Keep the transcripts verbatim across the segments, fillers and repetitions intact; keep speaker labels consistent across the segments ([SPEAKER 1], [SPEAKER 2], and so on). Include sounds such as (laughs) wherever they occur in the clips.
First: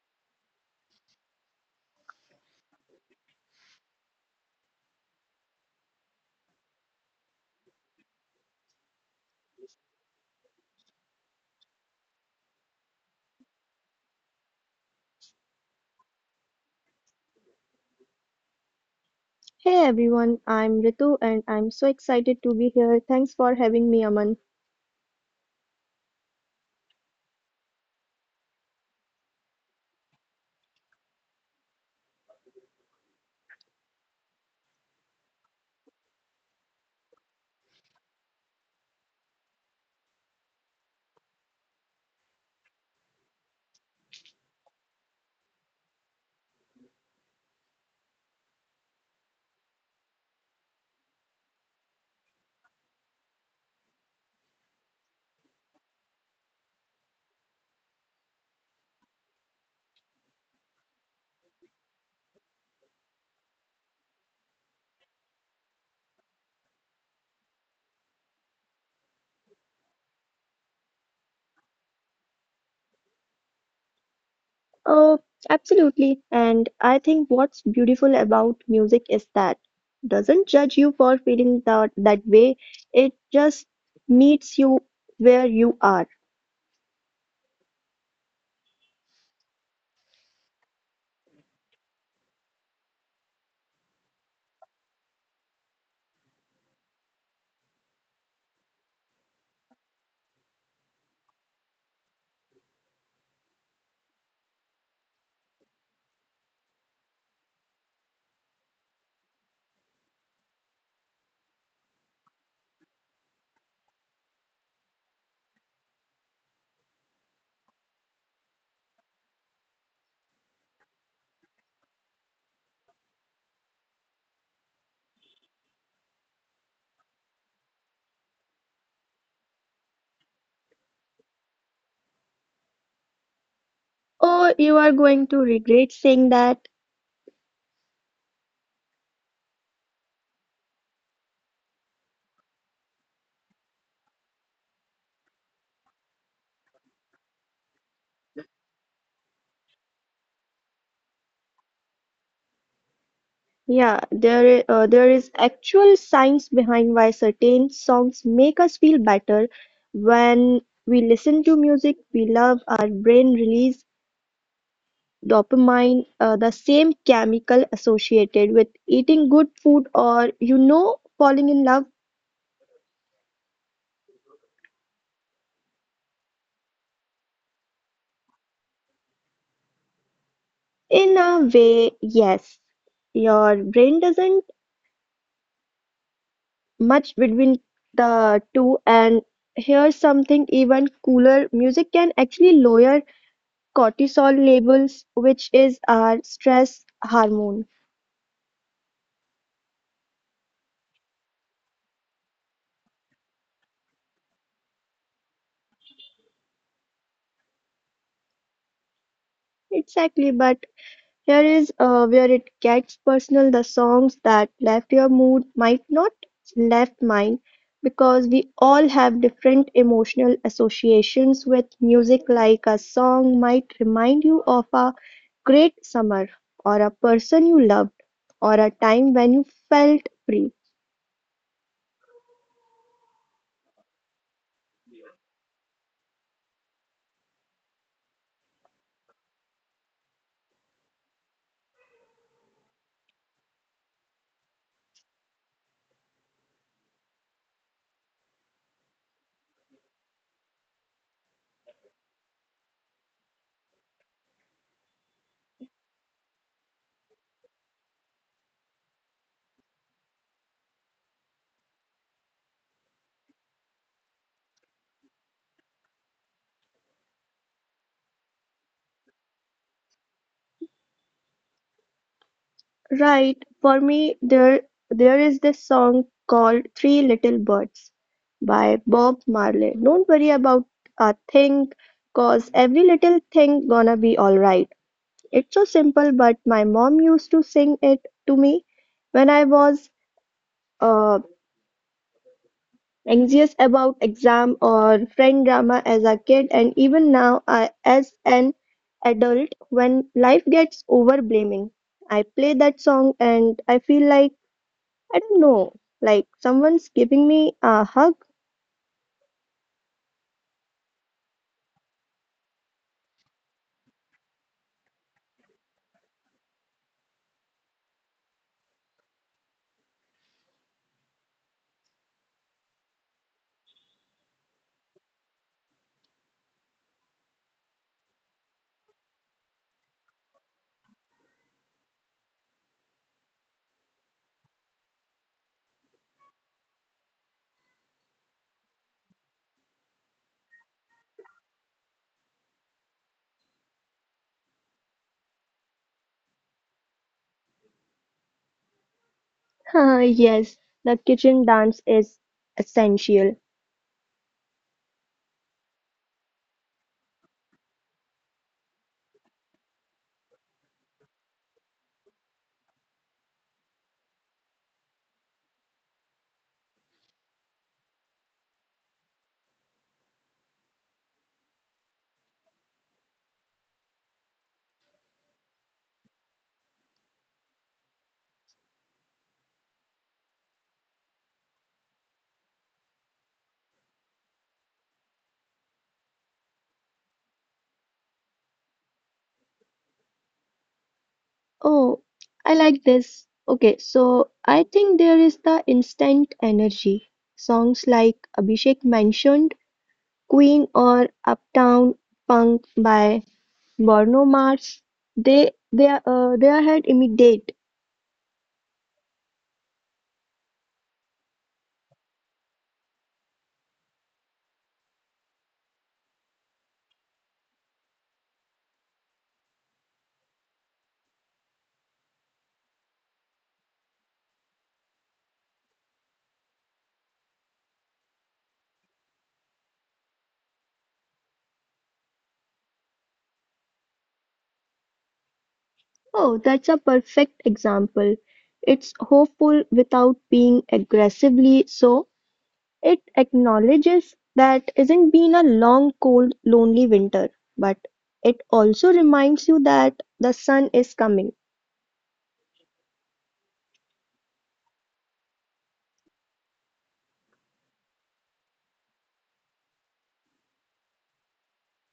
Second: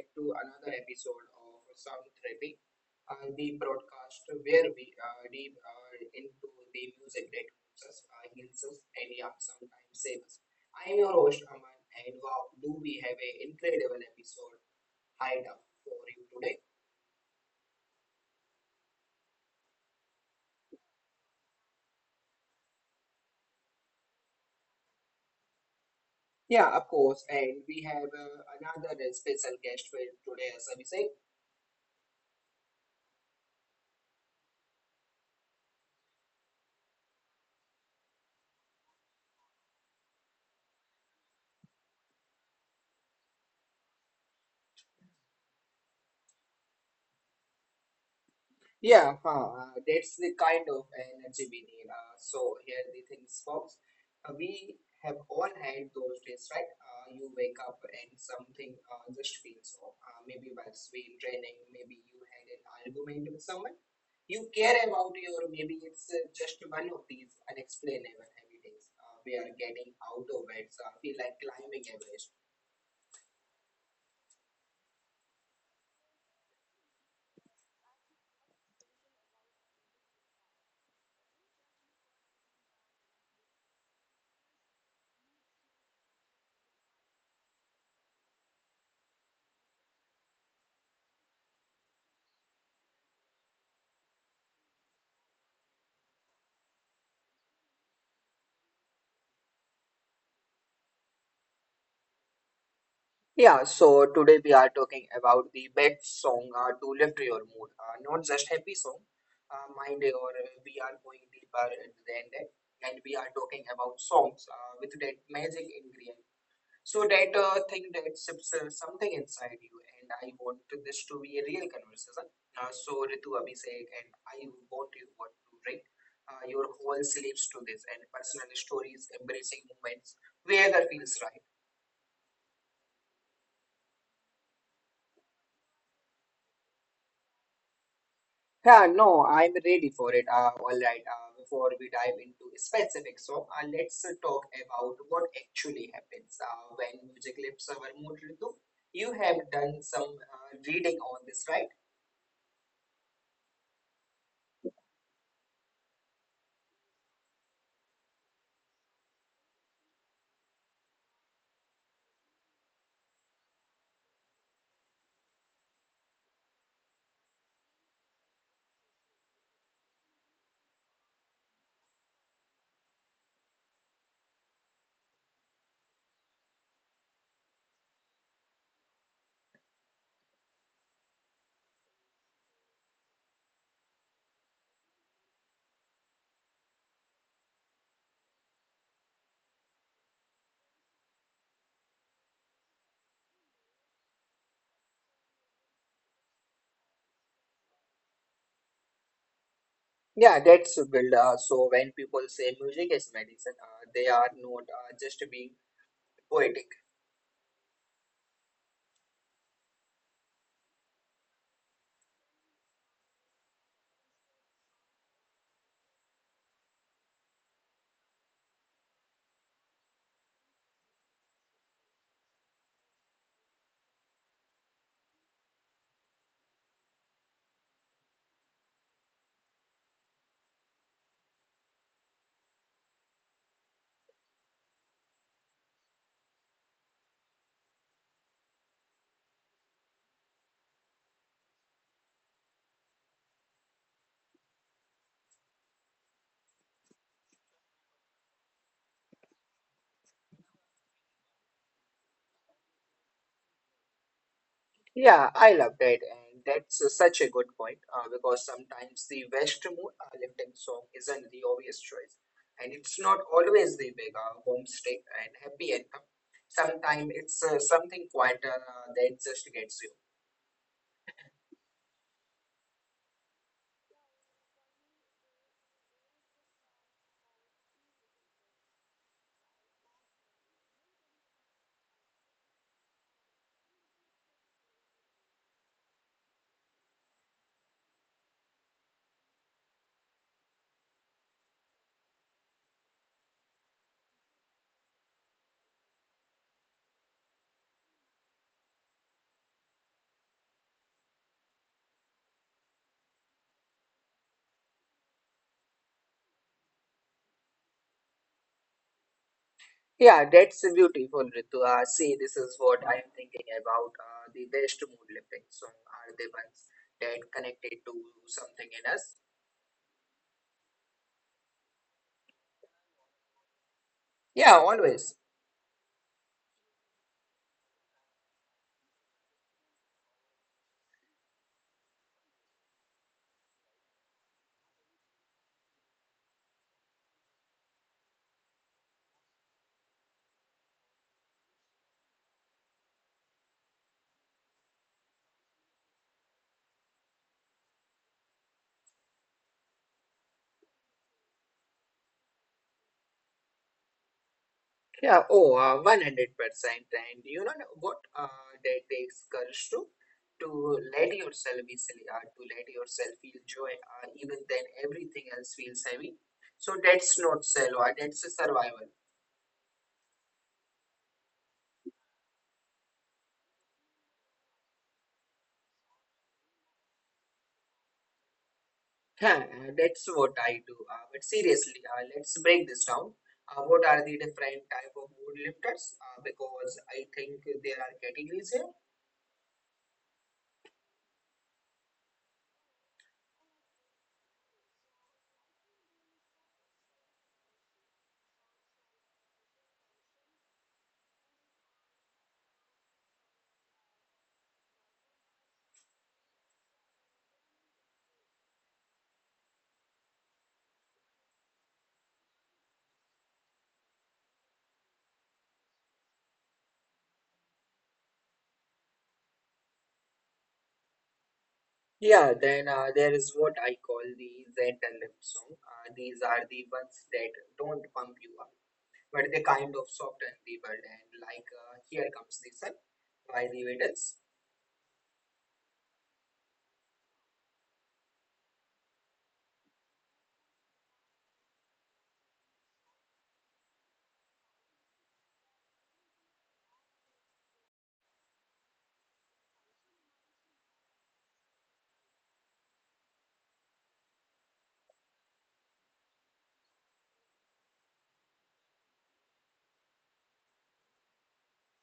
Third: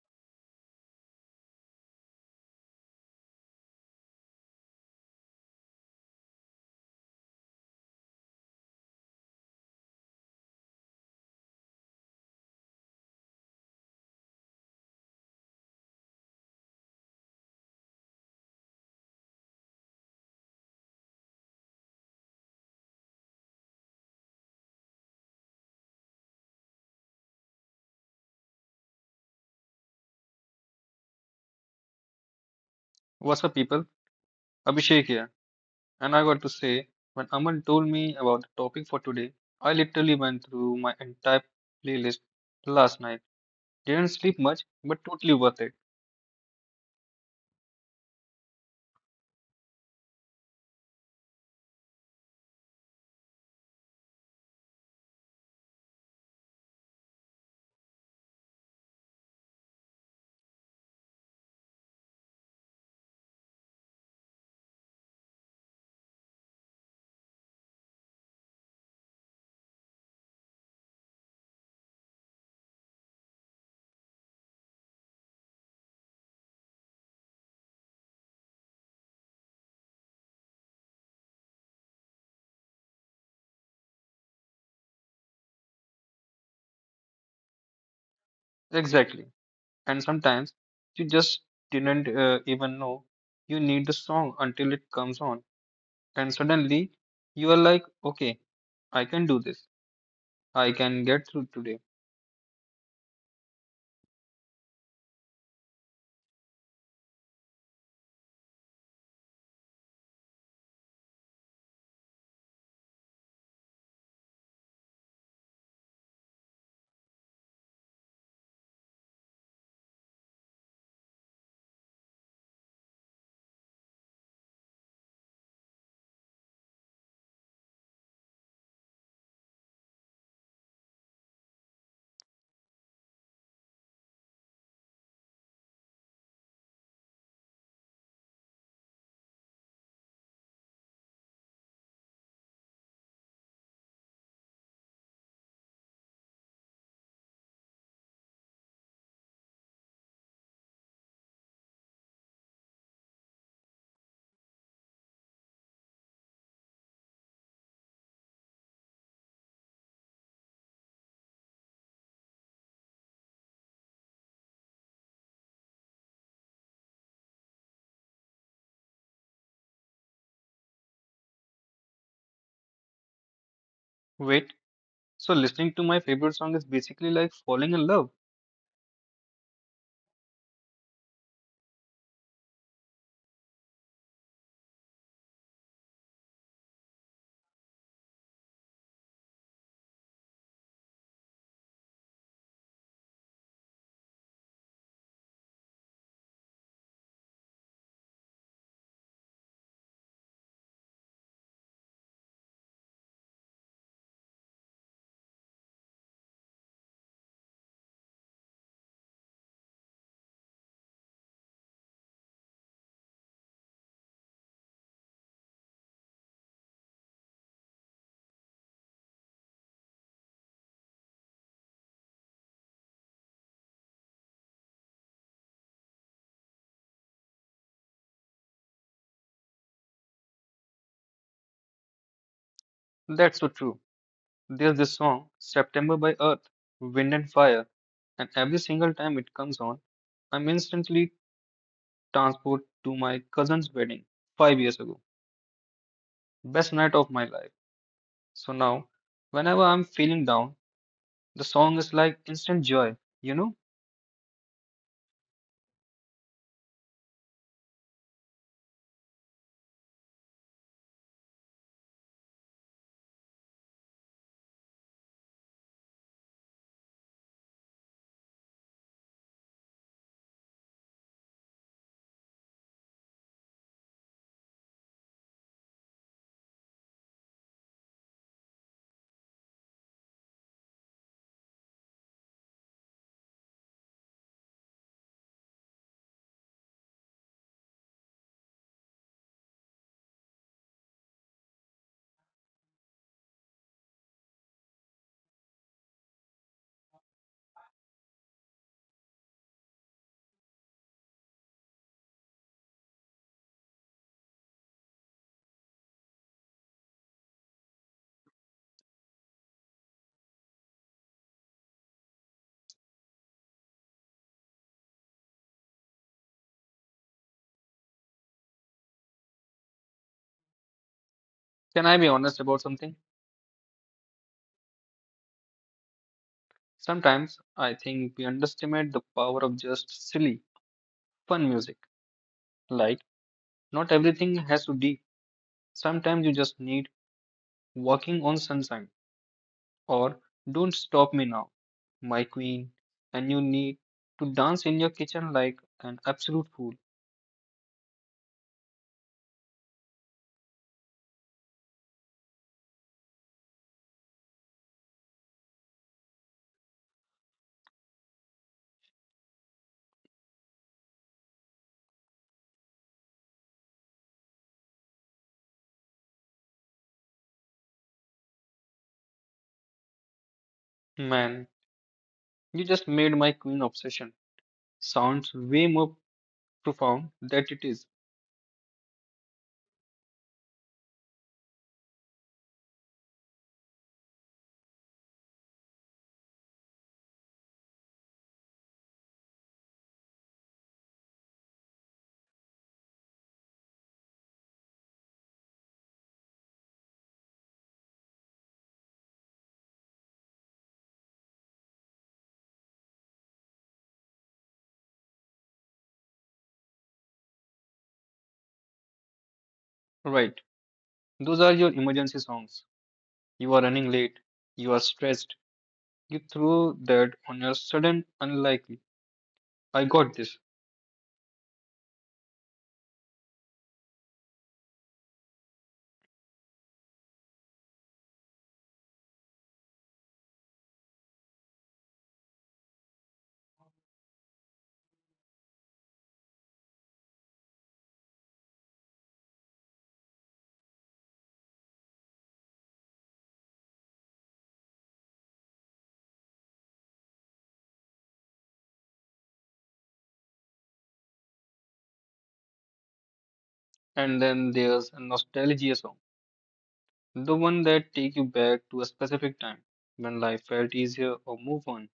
[SPEAKER 1] back to another episode of Sound Therapy, uh, the broadcast where we uh, deep uh, into the music that moves us, uh, heals us, and yeah, sometimes saves us. I am your host Aman, and wow, do we have an incredible episode lined up for you today?
[SPEAKER 2] Hey everyone, I'm Ritu and I'm so excited to be here. Thanks for having me, Aman.
[SPEAKER 1] Yeah, of course, and we have uh, another special guest for today, Abhishek.
[SPEAKER 3] What's up, people? Abhishek here. And I got to say, when Aman told me about the topic for today, I literally went through my entire playlist last night. Didn't sleep much, but totally worth it.
[SPEAKER 1] Yeah, huh, uh, that's the kind of energy we need. Uh, so here the things, folks. Uh, we have all had those days, right? Uh, you wake up and something uh, just feels off. Uh, maybe while we training, maybe you had an argument with someone you care about you, or maybe it's uh, just one of these unexplainable holidays. Uh, we are getting out of bed, so I feel like climbing Everest.
[SPEAKER 2] Oh, absolutely. And I think what's beautiful about music is that doesn't judge you for feeling that that way. It just meets you where you are.
[SPEAKER 3] Exactly. And sometimes you just didn't uh, even know you need the song until it comes on. And suddenly you are like, okay, I can do this. I can get through today.
[SPEAKER 1] Yeah, so today we are talking about the best song uh, to lift your mood, uh, not just happy song. Uh, mind or uh, we are going deeper than that, and we are talking about songs uh, with that magic ingredient. So that uh, thing that sips uh, something inside you, and I want this to be a real conversation. Uh, so Ritu Abhishek, and I want you what to bring uh, your whole sleeves to this, and personal stories, embracing moments, where the feels right.
[SPEAKER 2] Oh, you are going to regret saying that.
[SPEAKER 1] Yeah, no, I'm ready for it. Uh, all right, uh, before we dive into specifics, so uh, let's uh, talk about what actually happens uh, when music leaves our mood. Ritu. You have done some uh, reading on this, right?
[SPEAKER 2] Yeah, there i- uh, there is actual science behind why certain songs make us feel better when we listen to music we love, our brain releases dopamine, uh, the same chemical associated with eating good food or, you know, falling in love?
[SPEAKER 3] Wait, so listening to my favorite song is basically like falling in love.
[SPEAKER 2] In a way, yes. Your brain doesn't much between the two, and here's something even cooler. Music can actually lower cortisol levels, which is our stress hormone.
[SPEAKER 1] Yeah, that's build. Uh, so when people say music is medicine, uh, they are not uh, just being poetic.
[SPEAKER 2] Exactly, but here is uh, where it gets personal. The songs that left your mood might not left mine, because we all have different emotional associations with music. Like a song might remind you of a great summer or a person you loved or a time when you felt free.
[SPEAKER 3] That's so true. There's this song, September by Earth, Wind and Fire, and every single time it comes on, I'm instantly transported to my cousin's wedding five years ago. Best night of my life. So now, whenever I'm feeling down, the song is like instant joy, you know?
[SPEAKER 1] Yeah, I love that, and that's uh, such a good point uh, because sometimes the best mood uh, lifting song isn't the obvious choice, and it's not always the big uh, boomstick and happy anthem. Sometimes it's uh, something quieter uh, that just gets you.
[SPEAKER 2] Right, for me there there is this song called Three Little Birds by Bob Marley. Don't worry about a thing, cause every little thing gonna be alright. It's so simple, but my mom used to sing it to me when I was uh, anxious about exam or friend drama as a kid, and even now I, as an adult, when life gets overblaming, I play that song and I feel like, I don't know, like someone's giving me a hug.
[SPEAKER 1] Yeah, that's beautiful, Ritu. Uh, see, this is what I'm thinking about. Uh, the best mood lifting song are the ones that connected to something in us.
[SPEAKER 3] Can I be honest about something?
[SPEAKER 1] Yeah, always.
[SPEAKER 3] Sometimes I think we underestimate the power of just silly, fun music. Like, not everything has to be. Sometimes you just need walking on sunshine, or Don't Stop Me Now, My Queen, and you need to dance in your kitchen like an absolute fool.
[SPEAKER 2] (laughs) Yes, the kitchen dance is essential.
[SPEAKER 1] Yeah, oh, uh, one hundred percent. And you know what uh, that takes courage to? To let yourself be silly, uh, to let yourself feel joy, uh, even then everything else feels heavy. So that's not solo, uh, that's a survival.
[SPEAKER 3] Man, you just made my queen obsession sounds way more profound than it is.
[SPEAKER 1] Yeah, uh, that's what I do. Uh, but seriously, uh, let's break this down. Uh, what are the different type of mood lifters? Uh, because I think there are categories here.
[SPEAKER 2] Oh, I like this. Okay, so I think there is the instant energy. Songs like Abhishek mentioned, Queen or Uptown Funk by Bruno Mars, they they are uh, they are immediate.
[SPEAKER 3] Right, those are your emergency songs. You are running late, you are stressed, you threw that on your sudden unlikely. I got this.
[SPEAKER 1] Yeah, then uh, there is what I call the gentle lip song. Uh, these are the ones that don't pump you up, but they kind of soften the world. And like uh, Here Comes the Sun by the Beatles.
[SPEAKER 2] Oh, that's a perfect example. It's hopeful without being aggressively so. It acknowledges that isn't been a long, cold, lonely winter, but it also reminds you that the sun is coming.
[SPEAKER 3] And then there's a nostalgia song, the one that take you back to a specific time when life felt easier or move on.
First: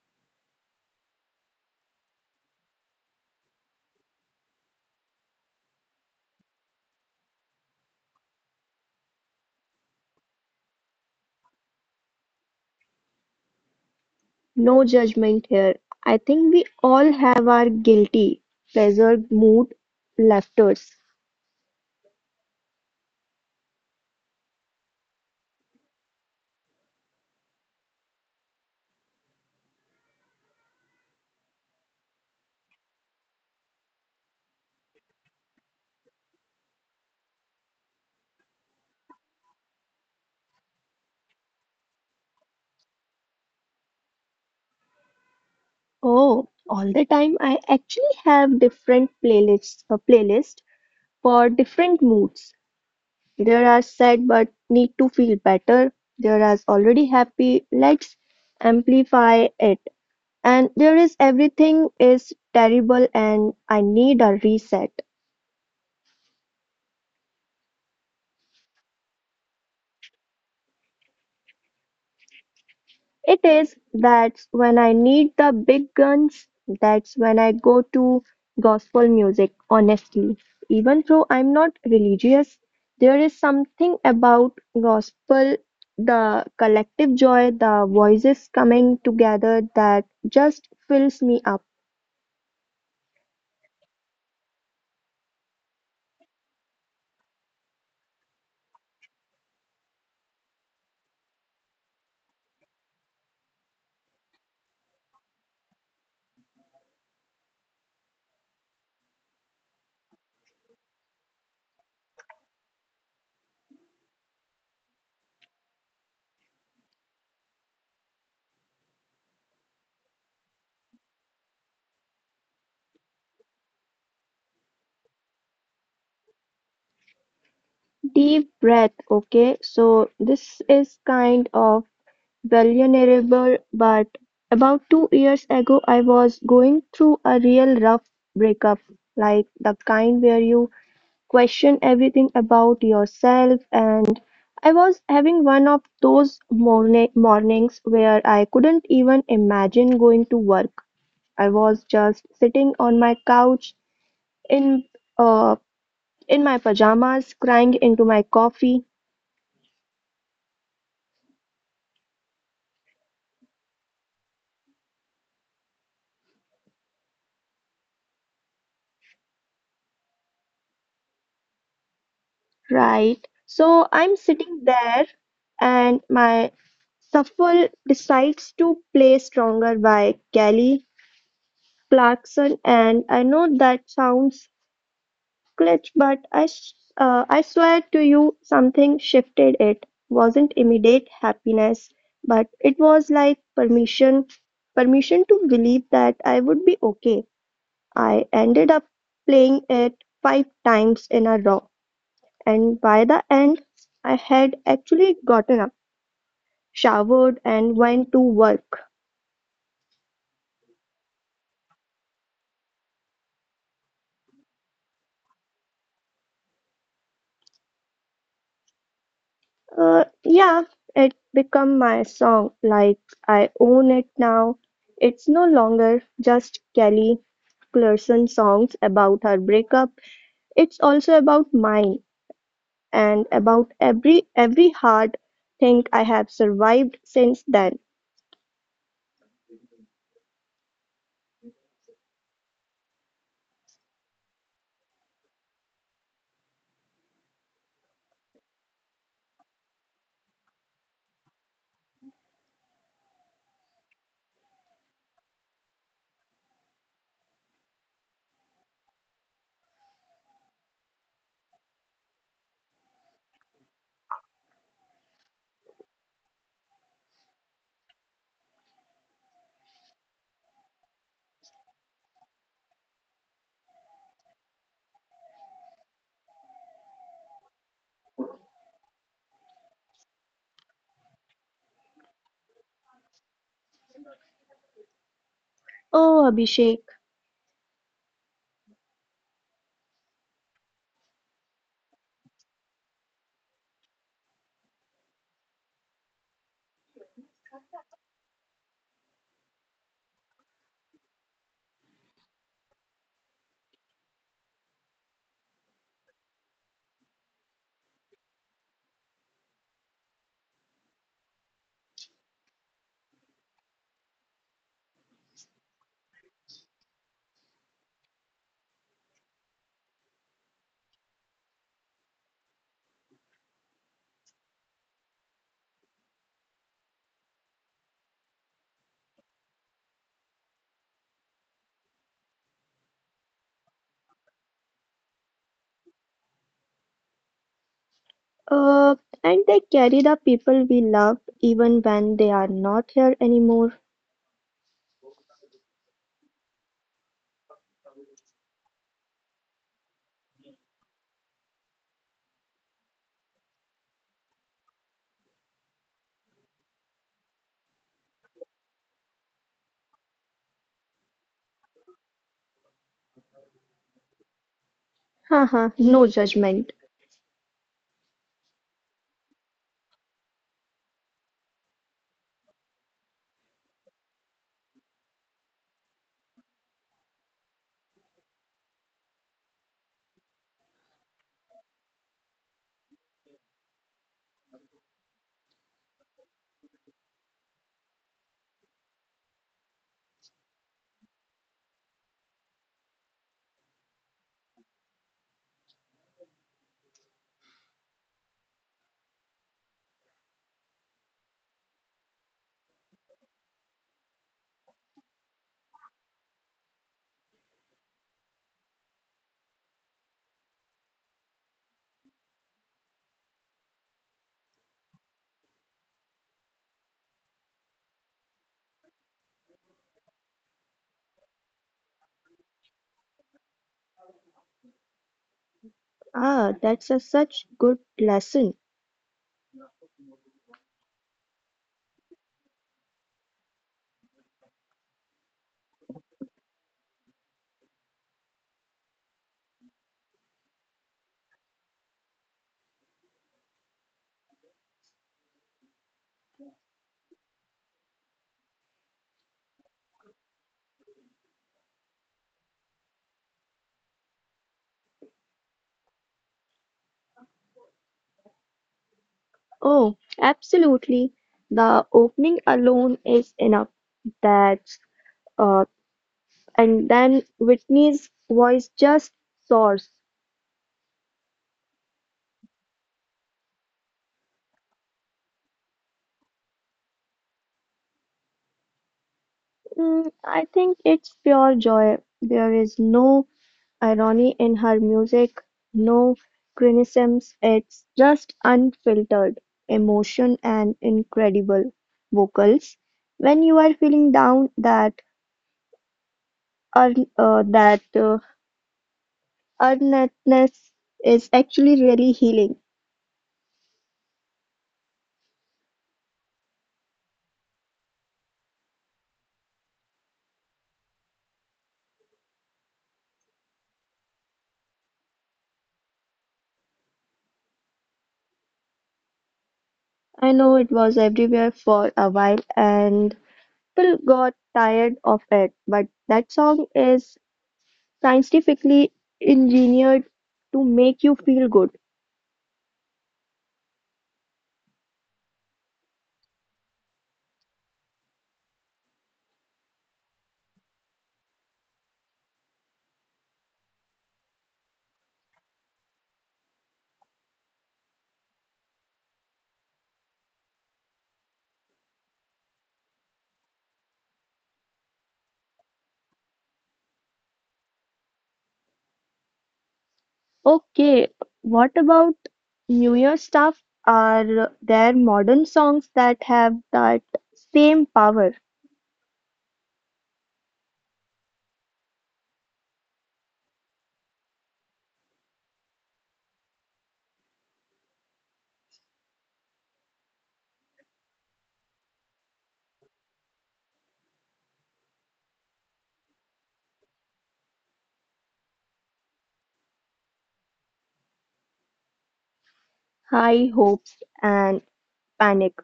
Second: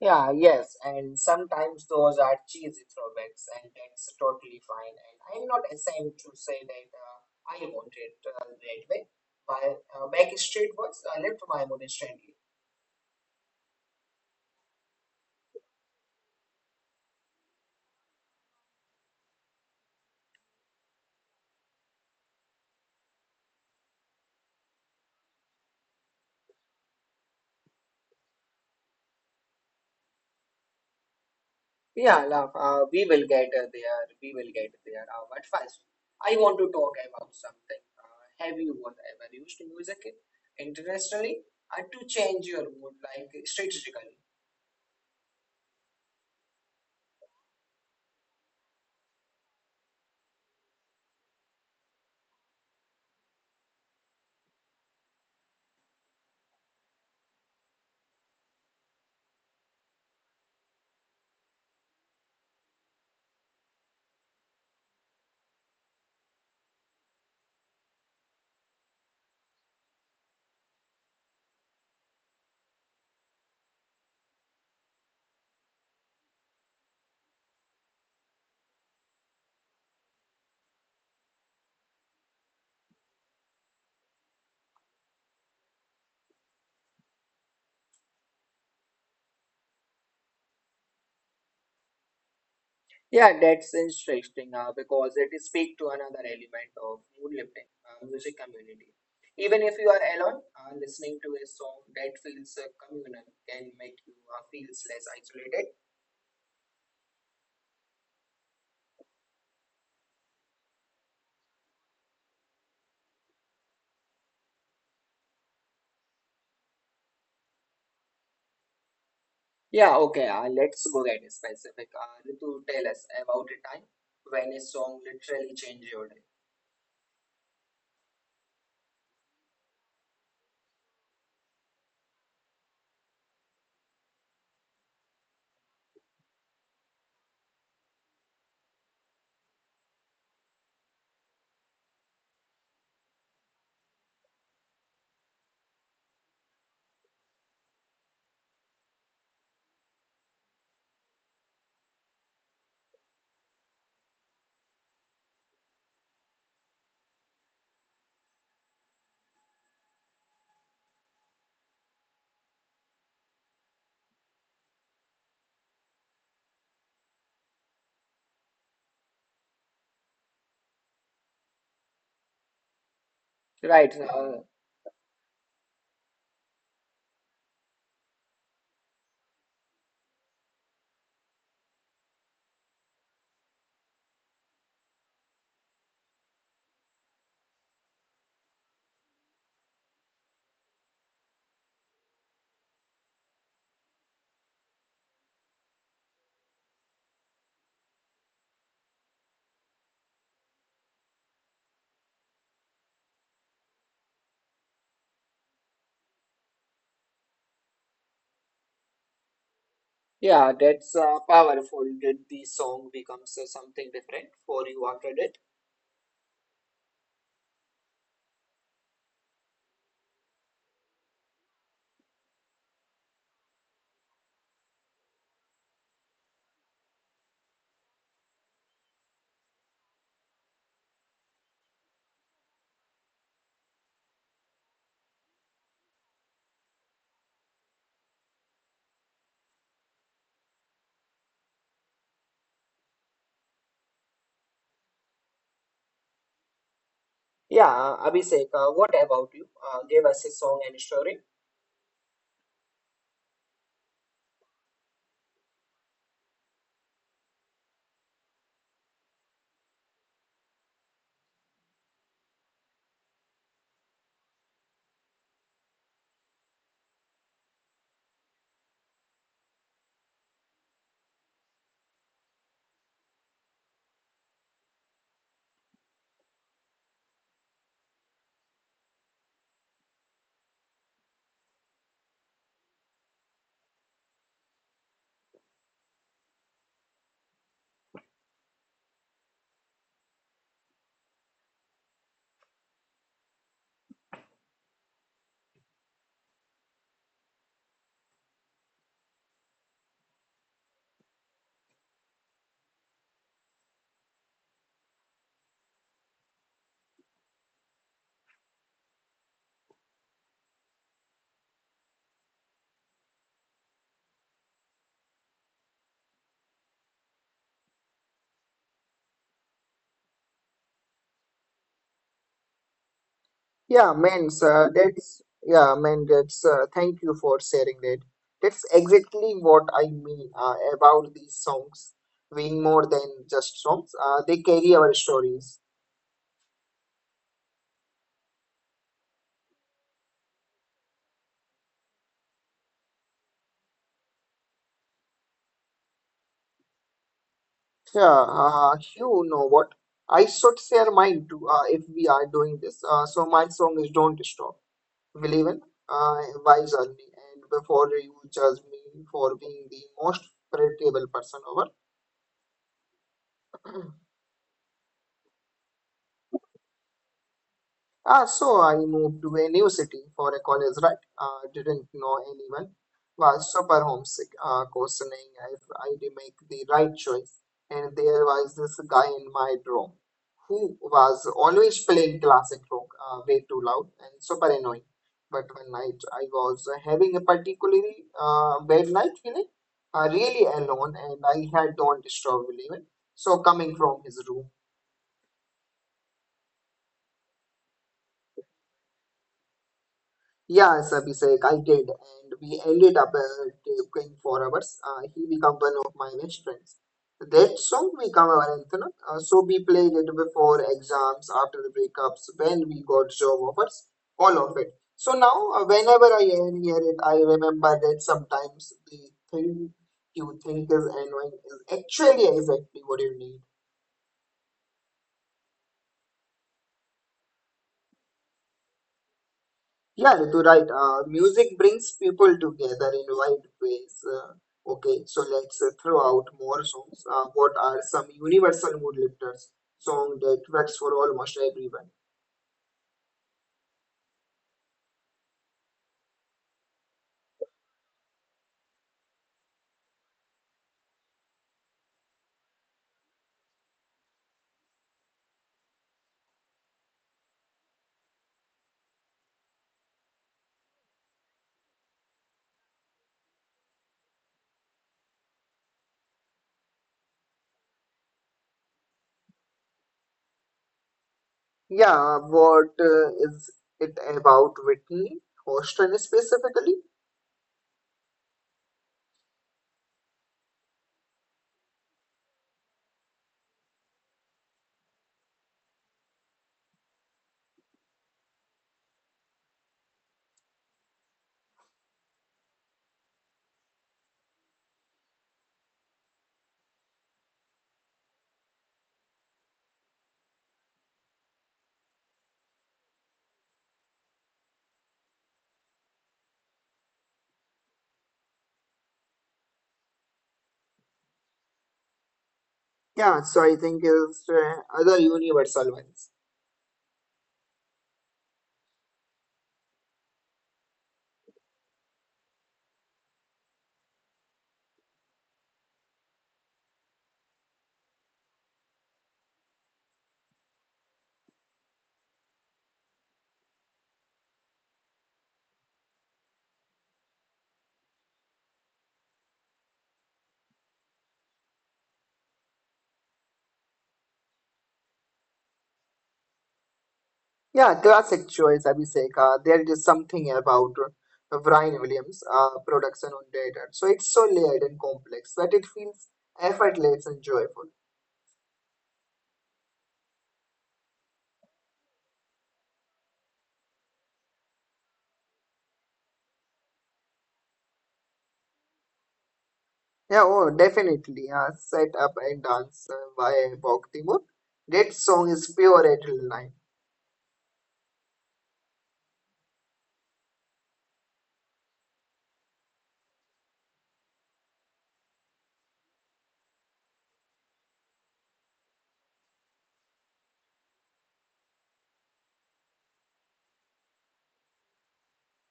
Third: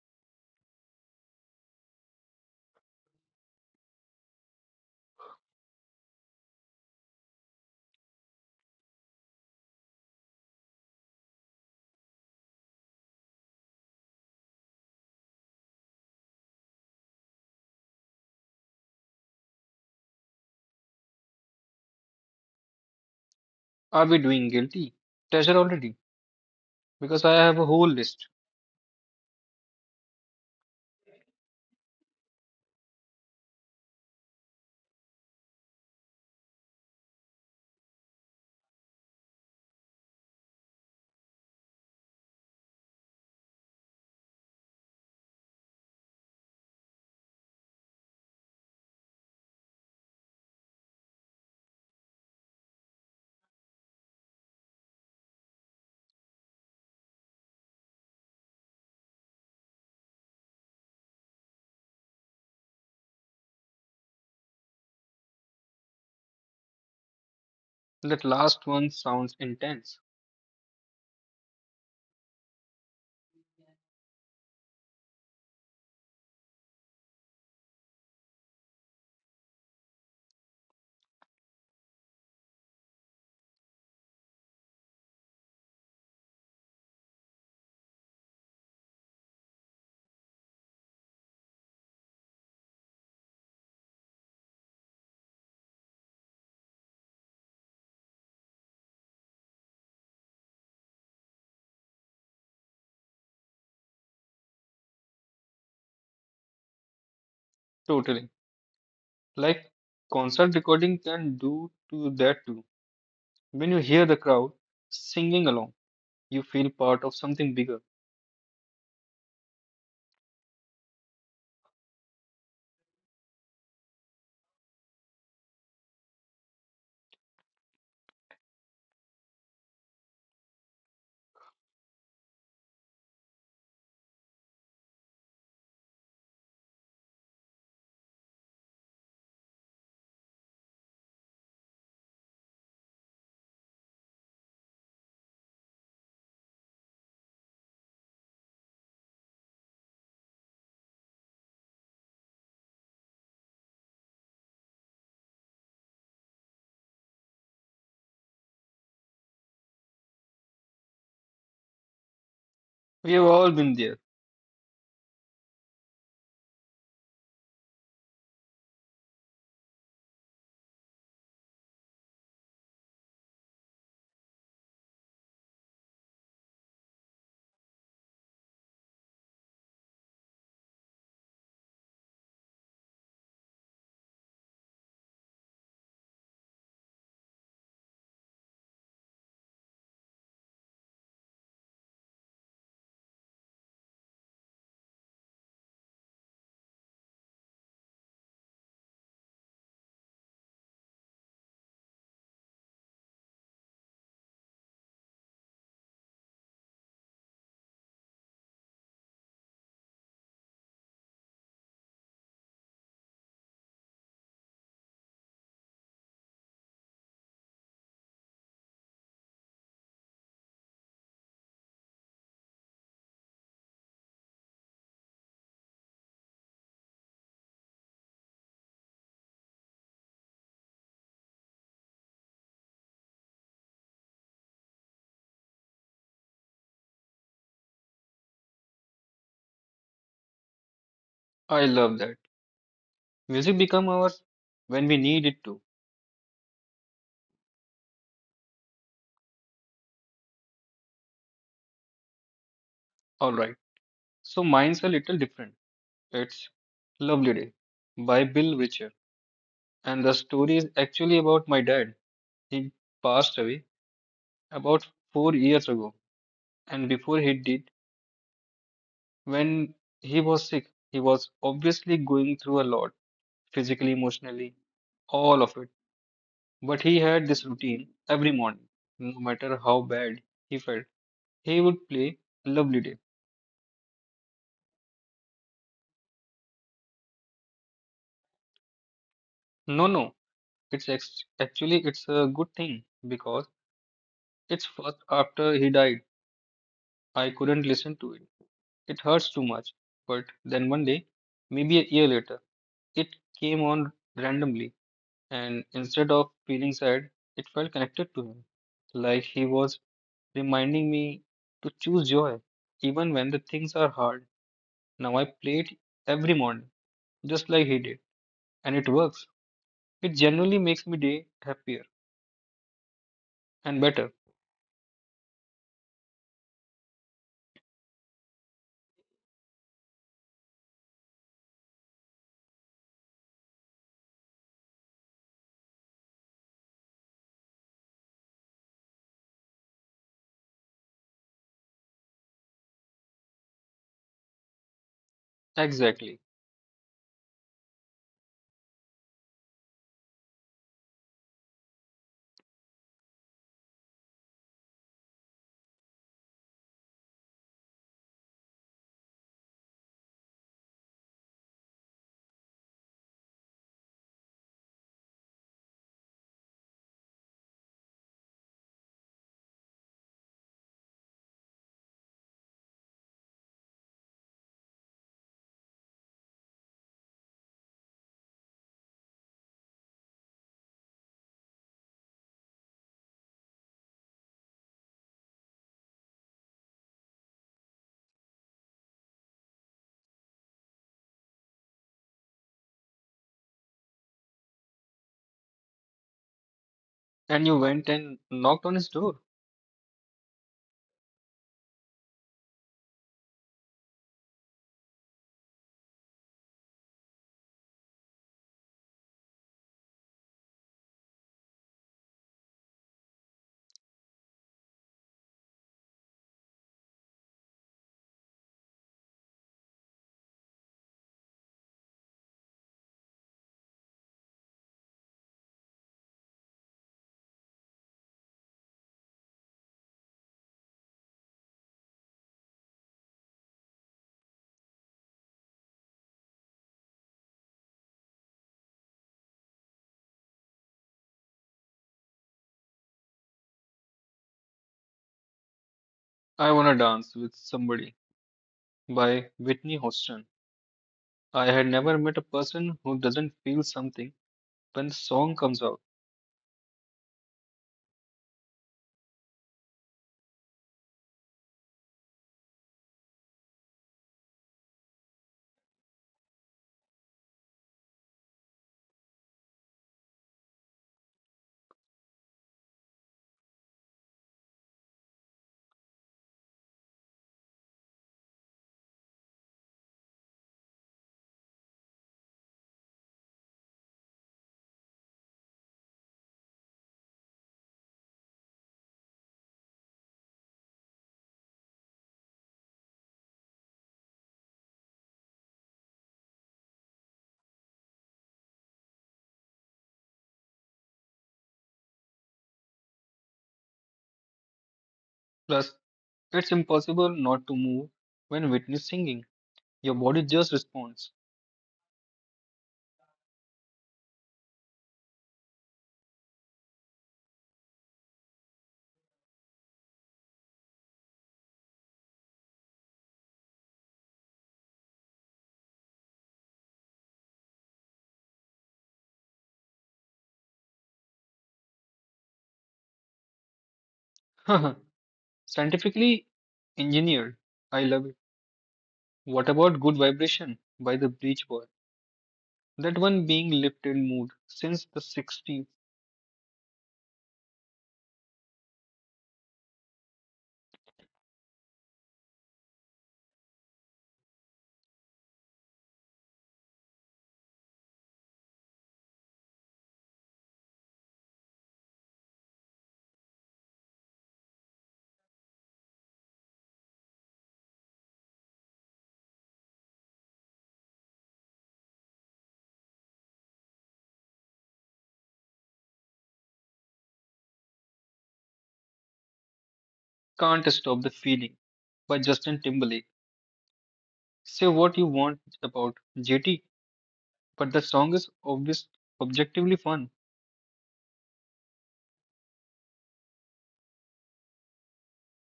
[SPEAKER 1] Yeah, yes, and sometimes those are cheesy throwbacks, and that's totally fine. And I'm not ashamed to say that uh, I want it uh, that way. By uh, Backstreet Boys, I left my mood instantly.
[SPEAKER 2] No judgment here. I think we all have our guilty pleasure mood laughters.
[SPEAKER 3] Are we doing guilty pleasure already? Because I have a whole list.
[SPEAKER 1] Yeah, love. Uh, we will get uh, there. We will get there. Uh, but first, I want to talk about something. Uh, have you both ever used music internationally uh, to change your mood, like strategically?
[SPEAKER 2] Oh, all the time. I actually have different playlists, a playlist for different moods. There are sad but need to feel better. There are already happy, let's amplify it. And there is everything is terrible and I need a reset.
[SPEAKER 3] That last one sounds intense.
[SPEAKER 2] It is. That's when I need the big guns, that's when I go to gospel music, honestly. Even though I'm not religious, there is something about gospel, the collective joy, the voices coming together that just fills me up.
[SPEAKER 1] Yeah, that's interesting uh, because it speaks to another element of mood lifting, uh, music community. Even if you are alone, uh, listening to a song that feels uh, communal can make you uh, feel less isolated.
[SPEAKER 3] Totally. Like concert recording can do to that too. When you hear the crowd singing along, you feel part of something bigger.
[SPEAKER 1] Yeah, okay, uh, let's go get specific. Uh, Ritu, tell us about a time when a song literally changed your day.
[SPEAKER 2] Deep breath, okay? So, this is kind of vulnerable, but about two years ago I was going through a real rough breakup, like the kind where you question everything about yourself, and I was having one of those morning mornings where I couldn't even imagine going to work. I was just sitting on my couch in uh, in my pajamas, crying into my coffee,
[SPEAKER 3] We have all been there.
[SPEAKER 2] right? So
[SPEAKER 1] Right,
[SPEAKER 2] I'm
[SPEAKER 1] uh,
[SPEAKER 2] sitting there and my Shuffle decides to play "Stronger" by Kelly Clarkson, and I know that sounds glitch, but I s- uh, I swear to you something shifted. It wasn't immediate happiness, but it was like permission, permission to believe that I would be okay. I ended up playing it five times in a row, and by the end, I had actually gotten up, showered, and went to work.
[SPEAKER 1] Yeah, that's uh, powerful. Did the song becomes uh, something different for you after that?
[SPEAKER 2] Uh, yeah, it become my song. Like, I own it now. It's no longer just Kelly Clarkson songs about her breakup. It's also about mine and about every every hard thing I have survived since then.
[SPEAKER 3] I love that. Music become ours when we need it to.
[SPEAKER 1] Yeah, uh, Abhishek, uh, what about you? Uh, give us a song and story.
[SPEAKER 3] All right. So mine's a little different. It's Lovely Day by Bill Richard. And the story is actually about my dad. He passed away about four years ago. And before he did, when he was sick, he was obviously going through a lot, physically, emotionally, all of it. But he had this routine every morning. No matter how bad he felt, he would play Lovely Day.
[SPEAKER 2] Oh, Abhishek.
[SPEAKER 3] No, no, it's ex- actually it's a good thing because it's first after he died. I couldn't listen to it. It hurts too much. But then one day, maybe a year later, it came on randomly and instead of feeling sad, it felt connected to him, like he was reminding me to choose joy, even when the things are hard. Now I play it every morning, just like he did, and it works. It generally makes me day happier and
[SPEAKER 1] Yeah,
[SPEAKER 3] better.
[SPEAKER 1] man, uh, that's yeah, man, that's uh, thank you for sharing that. That's exactly what I mean uh, about these songs being more than just songs. Uh, they carry our stories.
[SPEAKER 2] Uh, and they carry the people we loved even when they are not here anymore.
[SPEAKER 3] Exactly.
[SPEAKER 1] Yeah, uh, You know what? I should share mine too uh, if we are doing this. Uh, so my song is Don't Stop, Believe in uh, by Zalmi. And before you judge me for being the most predictable person ever,
[SPEAKER 2] (laughs) Haha, no judgment.
[SPEAKER 1] Ah, so I moved to a new city for a college, right? Uh, didn't know anyone. Was super homesick, uh, questioning if I'd make the right choice. And there was this guy in my room who was always playing classic rock, uh, way too loud and super annoying. But one night I was having a particularly uh, bad night, feeling uh, really alone, and I had don't disturb even. So coming from his room.
[SPEAKER 3] And you went and knocked on his door.
[SPEAKER 1] Yeah, Abhishek, I did, and we ended up uh, going for hours. Uh, he became one of my best friends. That song became our anthem. Uh, so we played it before exams, after the breakups, when we got job offers, all of it. So now, uh, whenever I hear it, I remember that sometimes the thing you think is annoying is actually exactly what you need.
[SPEAKER 2] Ah, that's a such good lesson.
[SPEAKER 1] Yeah, Ritu, right. Uh, music brings people together in wide ways. Uh, okay, so let's uh, throw out more songs. Uh, what are some universal mood lifters? Song that works for almost everyone.
[SPEAKER 3] I wanna dance with somebody by Whitney Houston. I had never met a person who doesn't feel something when the song comes out.
[SPEAKER 2] Oh, absolutely. The opening alone is enough. That's uh, and then Whitney's voice just soars.
[SPEAKER 1] Yeah, what uh, is it about Whitney Houston specifically?
[SPEAKER 2] Mm, I think it's pure joy. There is no irony in her music, no criticisms. It's just unfiltered emotion and incredible vocals. When you are feeling down, that earn, uh, that uh, earnestness is actually really healing.
[SPEAKER 3] Plus, it's impossible not to move when witness singing. Your body just responds.
[SPEAKER 1] Yeah, So I think is uh, other universal ones.
[SPEAKER 2] I know it was everywhere for a while and people got tired of it, but that song is scientifically engineered to make you feel good.
[SPEAKER 3] (laughs) Scientifically engineered. I love it. What about Good Vibration by the Beach Boy? That one being lifted mood since the sixties.
[SPEAKER 1] Yeah, classic choice, Abhishek. Uh, there is something about uh, Brian Williams' uh, production on Data. So it's so layered and complex that it feels effortless and joyful.
[SPEAKER 2] Okay, what about New Year stuff? Are there modern songs that have that same power?
[SPEAKER 1] Yeah, oh, definitely. Uh, set up and dance uh, by Bok Timur. That song is pure adrenaline.
[SPEAKER 3] Can't Stop the Feeling by Justin Timberlake. Say what you want about J T, but the song is obvious, objectively fun.
[SPEAKER 2] High hopes and panic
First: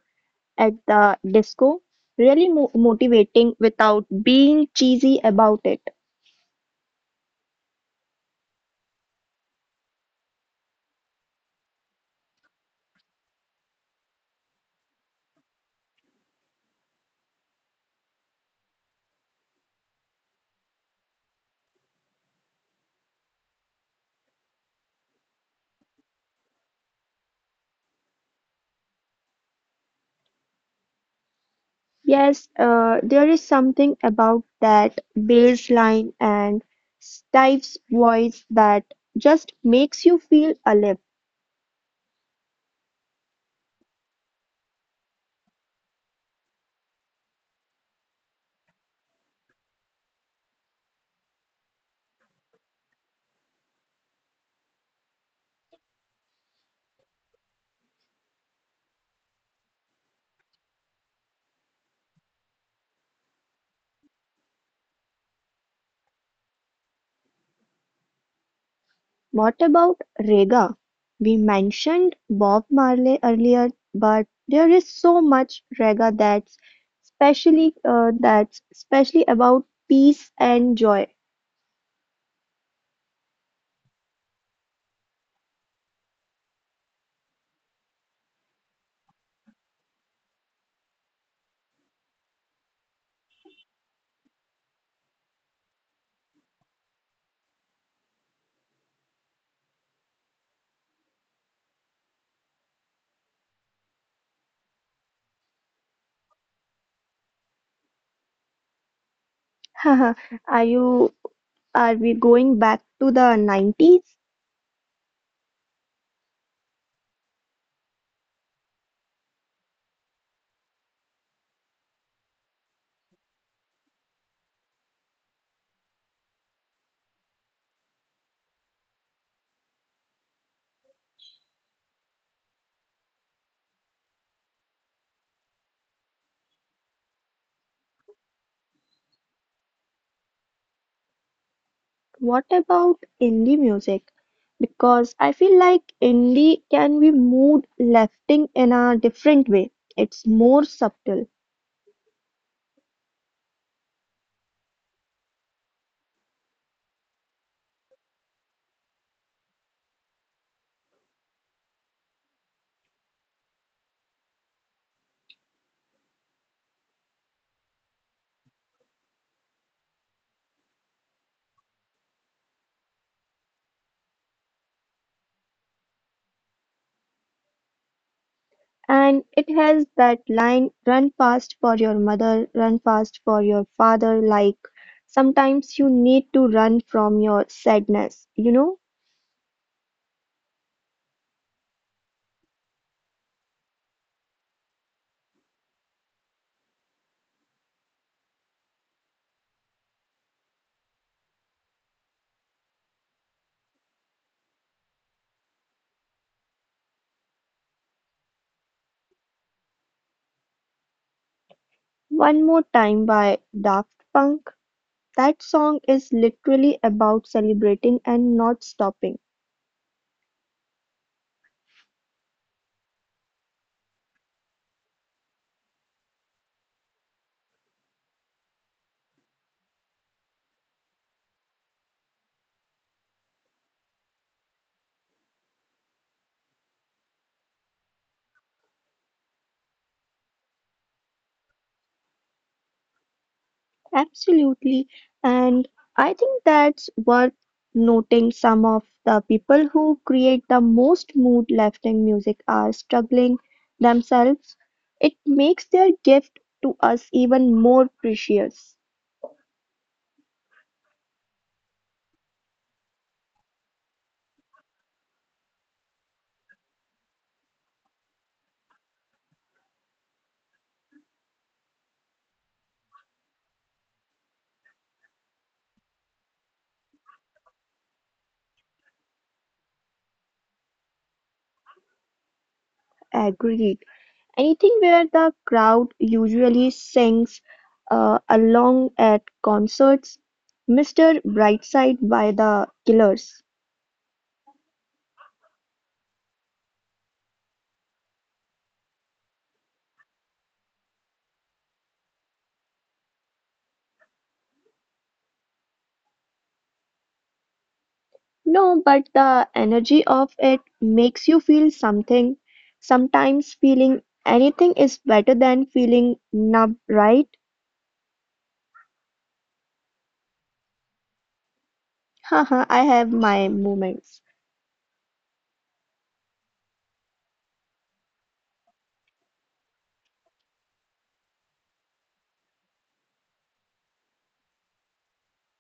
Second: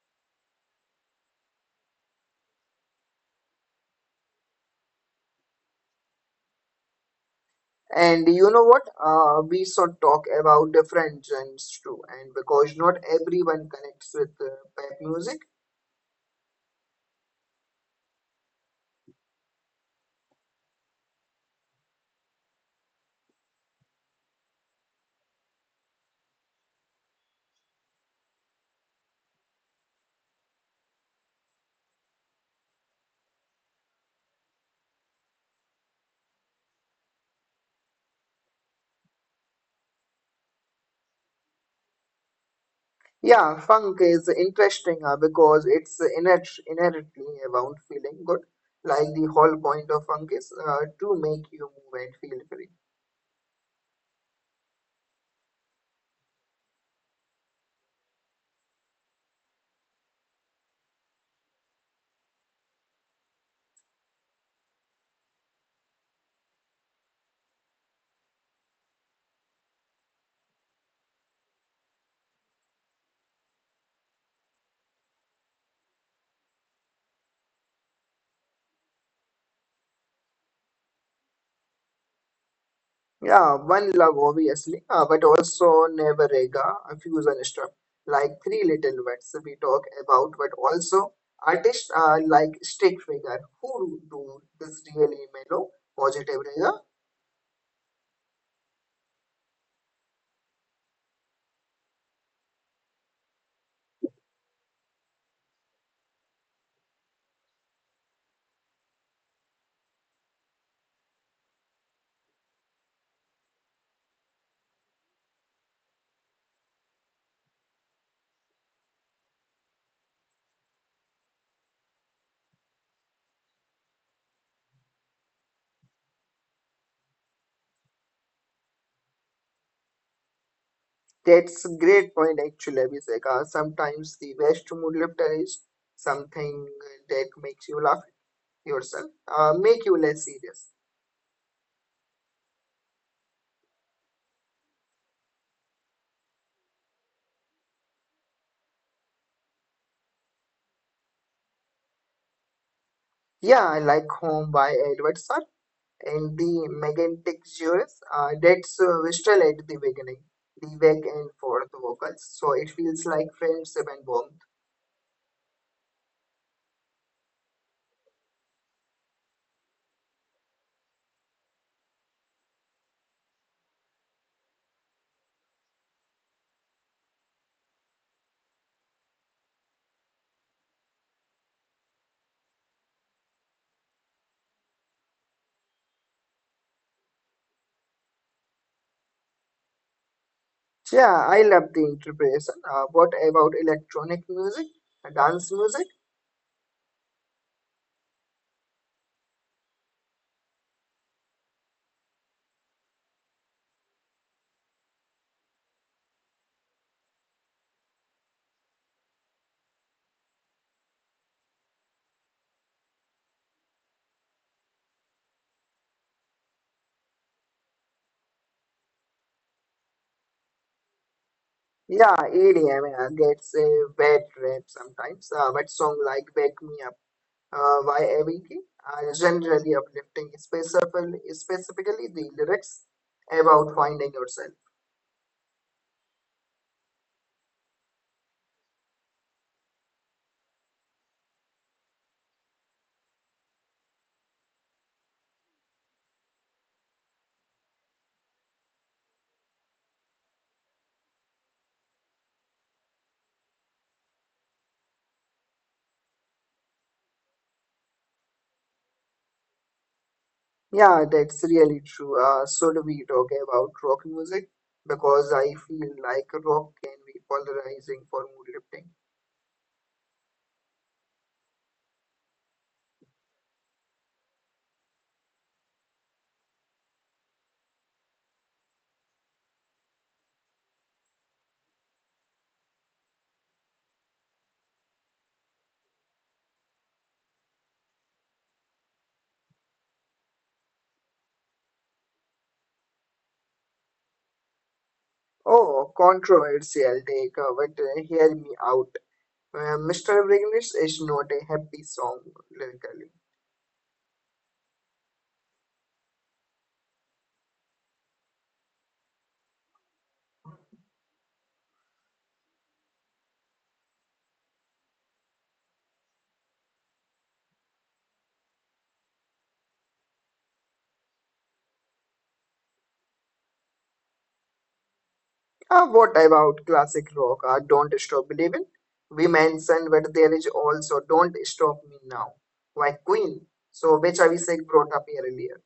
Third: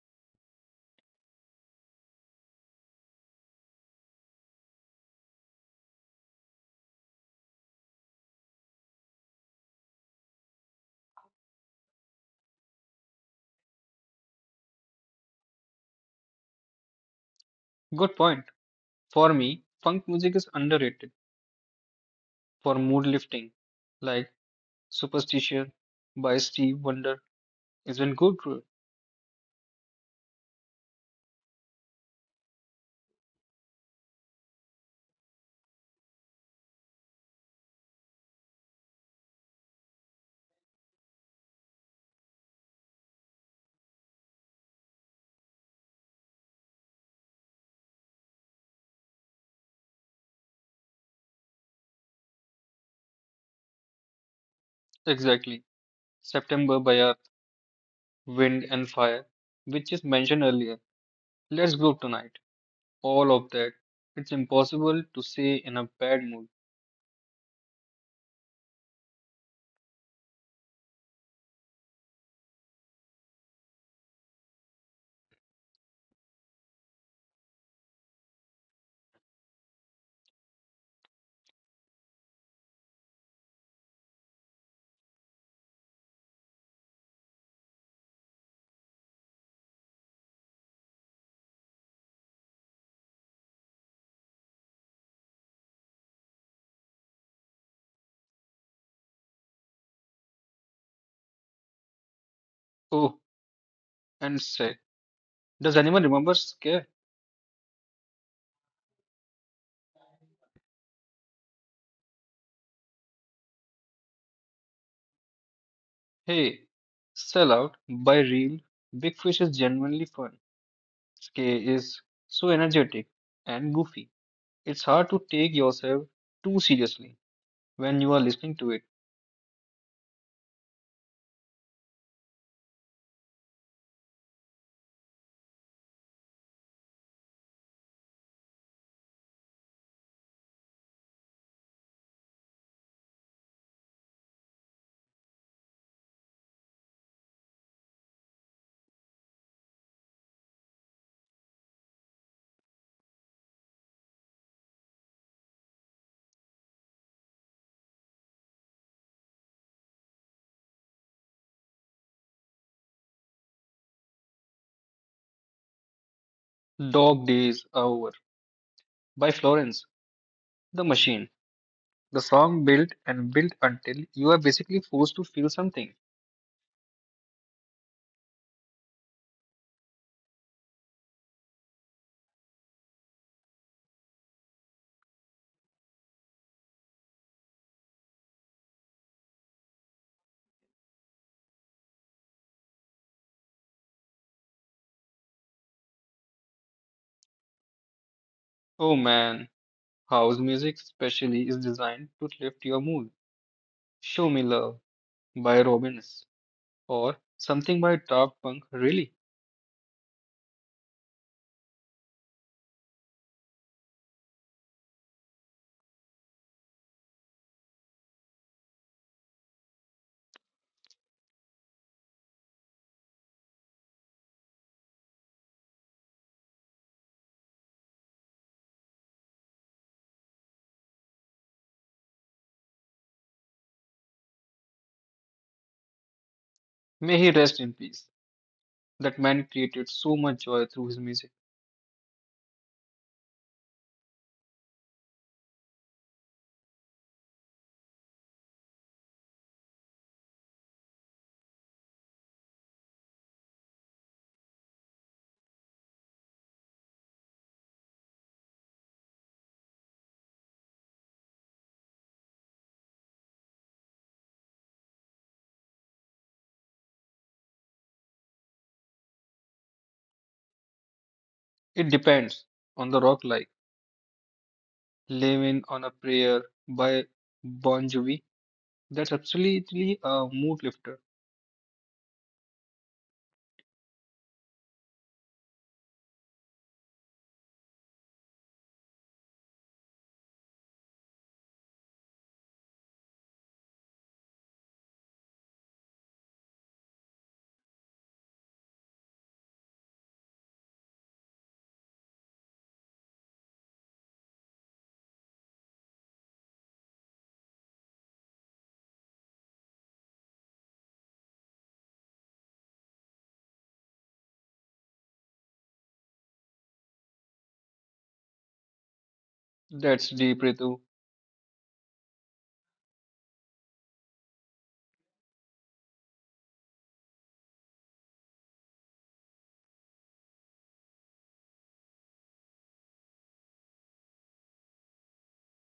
[SPEAKER 2] at the disco? Really mo motivating without being cheesy about it.
[SPEAKER 1] And you know what? Uh, we should talk about different genres too. And because not everyone connects with uh, pop music.
[SPEAKER 3] Good point. For me, funk music is underrated for mood lifting, like Superstition by Steve Wonder is when Godra,
[SPEAKER 2] Yes, uh, there is something about that bass line and Stive's voice that just makes you feel alive.
[SPEAKER 1] Yeah, Funk is interesting uh, because it's inher inherently about feeling good. Like the whole point of funk is uh, to make you move and feel free.
[SPEAKER 3] exactly, September by Earth, Wind and Fire, which is mentioned earlier. Let's go tonight. All of that. It's impossible to say in a bad mood.
[SPEAKER 2] What about Rega? We mentioned Bob Marley earlier, but there is so much Rega that's especially uh, that's especially about peace and joy.
[SPEAKER 1] Yeah, one love obviously, uh, but also never rega, a fusion stuff like three little wets we talk about, but also artists are like stick figure who do this really mellow, positive rega.
[SPEAKER 3] Oh, and say, does anyone remember Scare?
[SPEAKER 2] (laughs) Are you, are we going back to the nineties?
[SPEAKER 3] Hey, Sell Out by Real, Big Fish is genuinely fun. Scare is so energetic and goofy. It's hard to take yourself too seriously when you are listening to it.
[SPEAKER 1] That's a great point, actually, Abhishek. Uh, sometimes the best mood lifter is something that makes you laugh at yourself, uh, make you less serious.
[SPEAKER 2] What about indie music? Because I feel like indie can be mood lifting in a different way. It's more subtle.
[SPEAKER 1] Yeah, I like Home by Edward Said and the Megantic Juris. Uh, that's uh, Wistral at the beginning, the back and forth vocals, so it feels like friendship and warmth.
[SPEAKER 3] Dog Days Are Over by Florence, The Machine. The song built and built until you are basically forced to feel something.
[SPEAKER 2] And it has that line, run fast for your mother, run fast for your father. Like sometimes you need to run from your sadness, you know.
[SPEAKER 1] Yeah, I love the interpretation. Uh, what about electronic music, dance music?
[SPEAKER 3] Oh man, house music especially is designed to lift your mood. Show Me Love by Robins or something by Daft Punk really.
[SPEAKER 2] One More Time by Daft Punk. That song is literally about celebrating and not stopping.
[SPEAKER 1] Yeah, E D M uh, gets a bad rap sometimes, uh, but songs like Wake Me Up uh, by A B K are generally uplifting, specifically, specifically the lyrics about finding yourself.
[SPEAKER 3] May he rest in peace. That man created so much joy through his music.
[SPEAKER 2] Absolutely. And I think that's worth noting, some of the people who create the most mood lifting music are struggling themselves. It makes their gift to us even more precious.
[SPEAKER 1] Yeah, that's really true. Uh, should we talk about rock music? Because I feel like rock can be polarizing for mood lifting.
[SPEAKER 3] It depends on the rock like Living on a Prayer by Bon Jovi. That's absolutely a mood lifter.
[SPEAKER 2] Agreed. Anything where the crowd usually sings uh, along at concerts. mister Brightside by the Killers.
[SPEAKER 1] Oh, controversial take, uh, but uh, hear me out. Uh, mister English is not a happy song lyrically.
[SPEAKER 2] No, but the energy of it makes you feel something. Sometimes feeling anything is better than feeling numb, right?
[SPEAKER 3] That's deep, Ritu.
[SPEAKER 2] Haha, I have my moments.
[SPEAKER 1] Uh, what about classic rock? Uh, don't stop believing. We mentioned, but there is also Don't Stop Me Now by Queen. So, which Abhishek brought up here earlier.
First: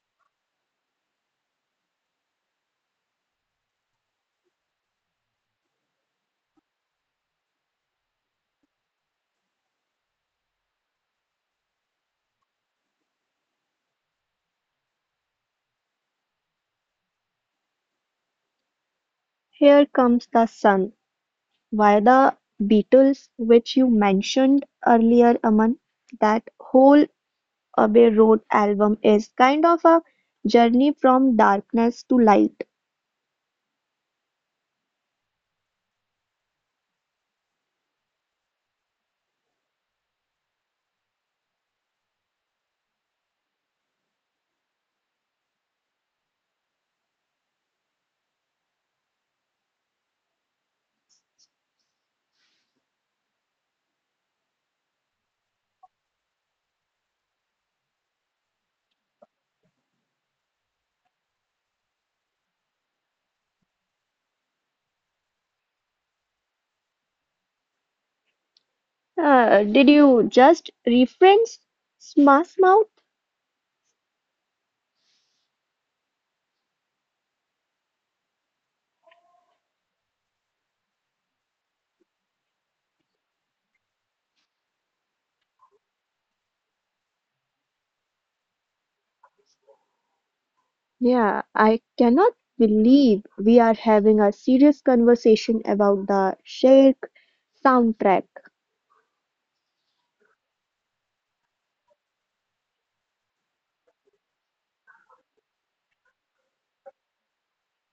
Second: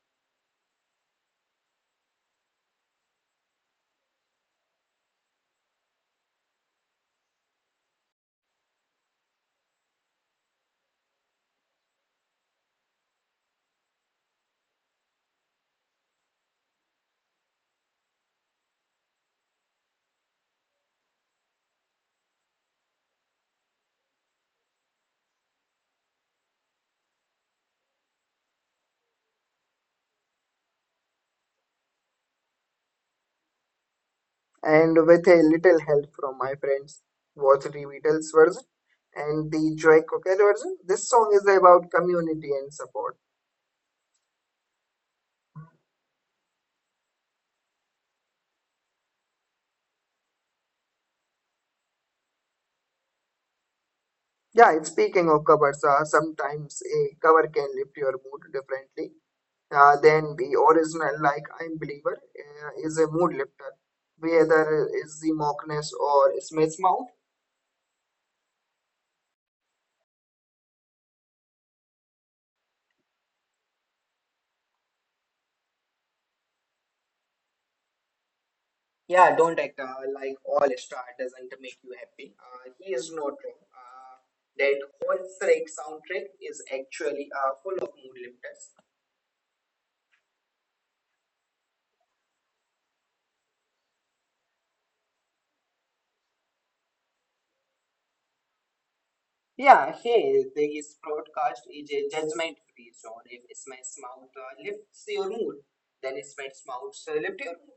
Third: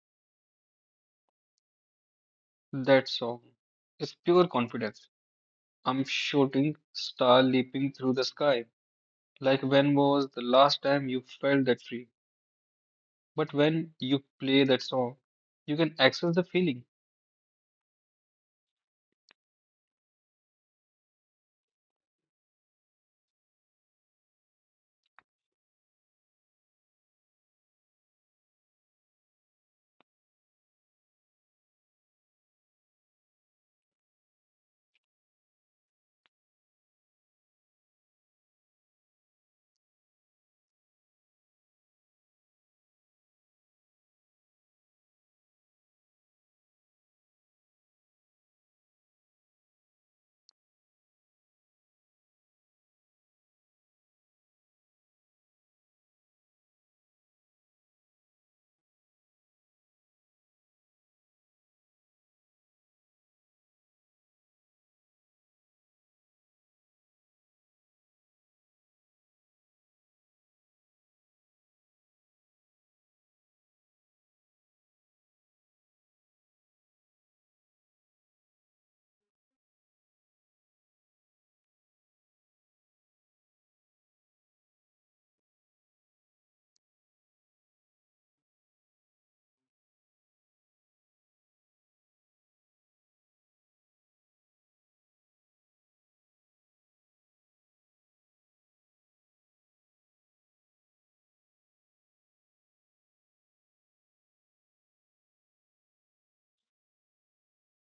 [SPEAKER 3] That song is pure confidence. I'm shooting star leaping through the sky. Like when was the last time you felt that free? But when you play that song, you can access the feeling.
[SPEAKER 2] Here comes the sun. Why the Beatles, which you mentioned earlier, Aman, that whole Abbey Road album is kind of a journey from darkness to light.
[SPEAKER 1] And with a little help from my friends, both the Beatles version and the Joy Cocker version, this song is about community and support. Yeah, and speaking of covers, uh, sometimes a cover can lift your mood differently uh, then the original, like I'm Believer uh, is a mood lifter whether is the Mockness or Smith's Mouth.
[SPEAKER 2] Uh, did you just reference Smash Mouth?
[SPEAKER 1] Yeah, don't act uh, like All Star doesn't make you happy. Uh, he is not wrong. Uh, that whole Shrek soundtrack is actually uh, full of mood lifters.
[SPEAKER 2] Yeah, I cannot believe we are having a serious conversation about the Sheikh soundtrack.
[SPEAKER 1] Yeah, hey, this broadcast is a judgment free zone. If Smith's Mouth uh, lifts your mood, then Smith's Mouth uh, lift your mood.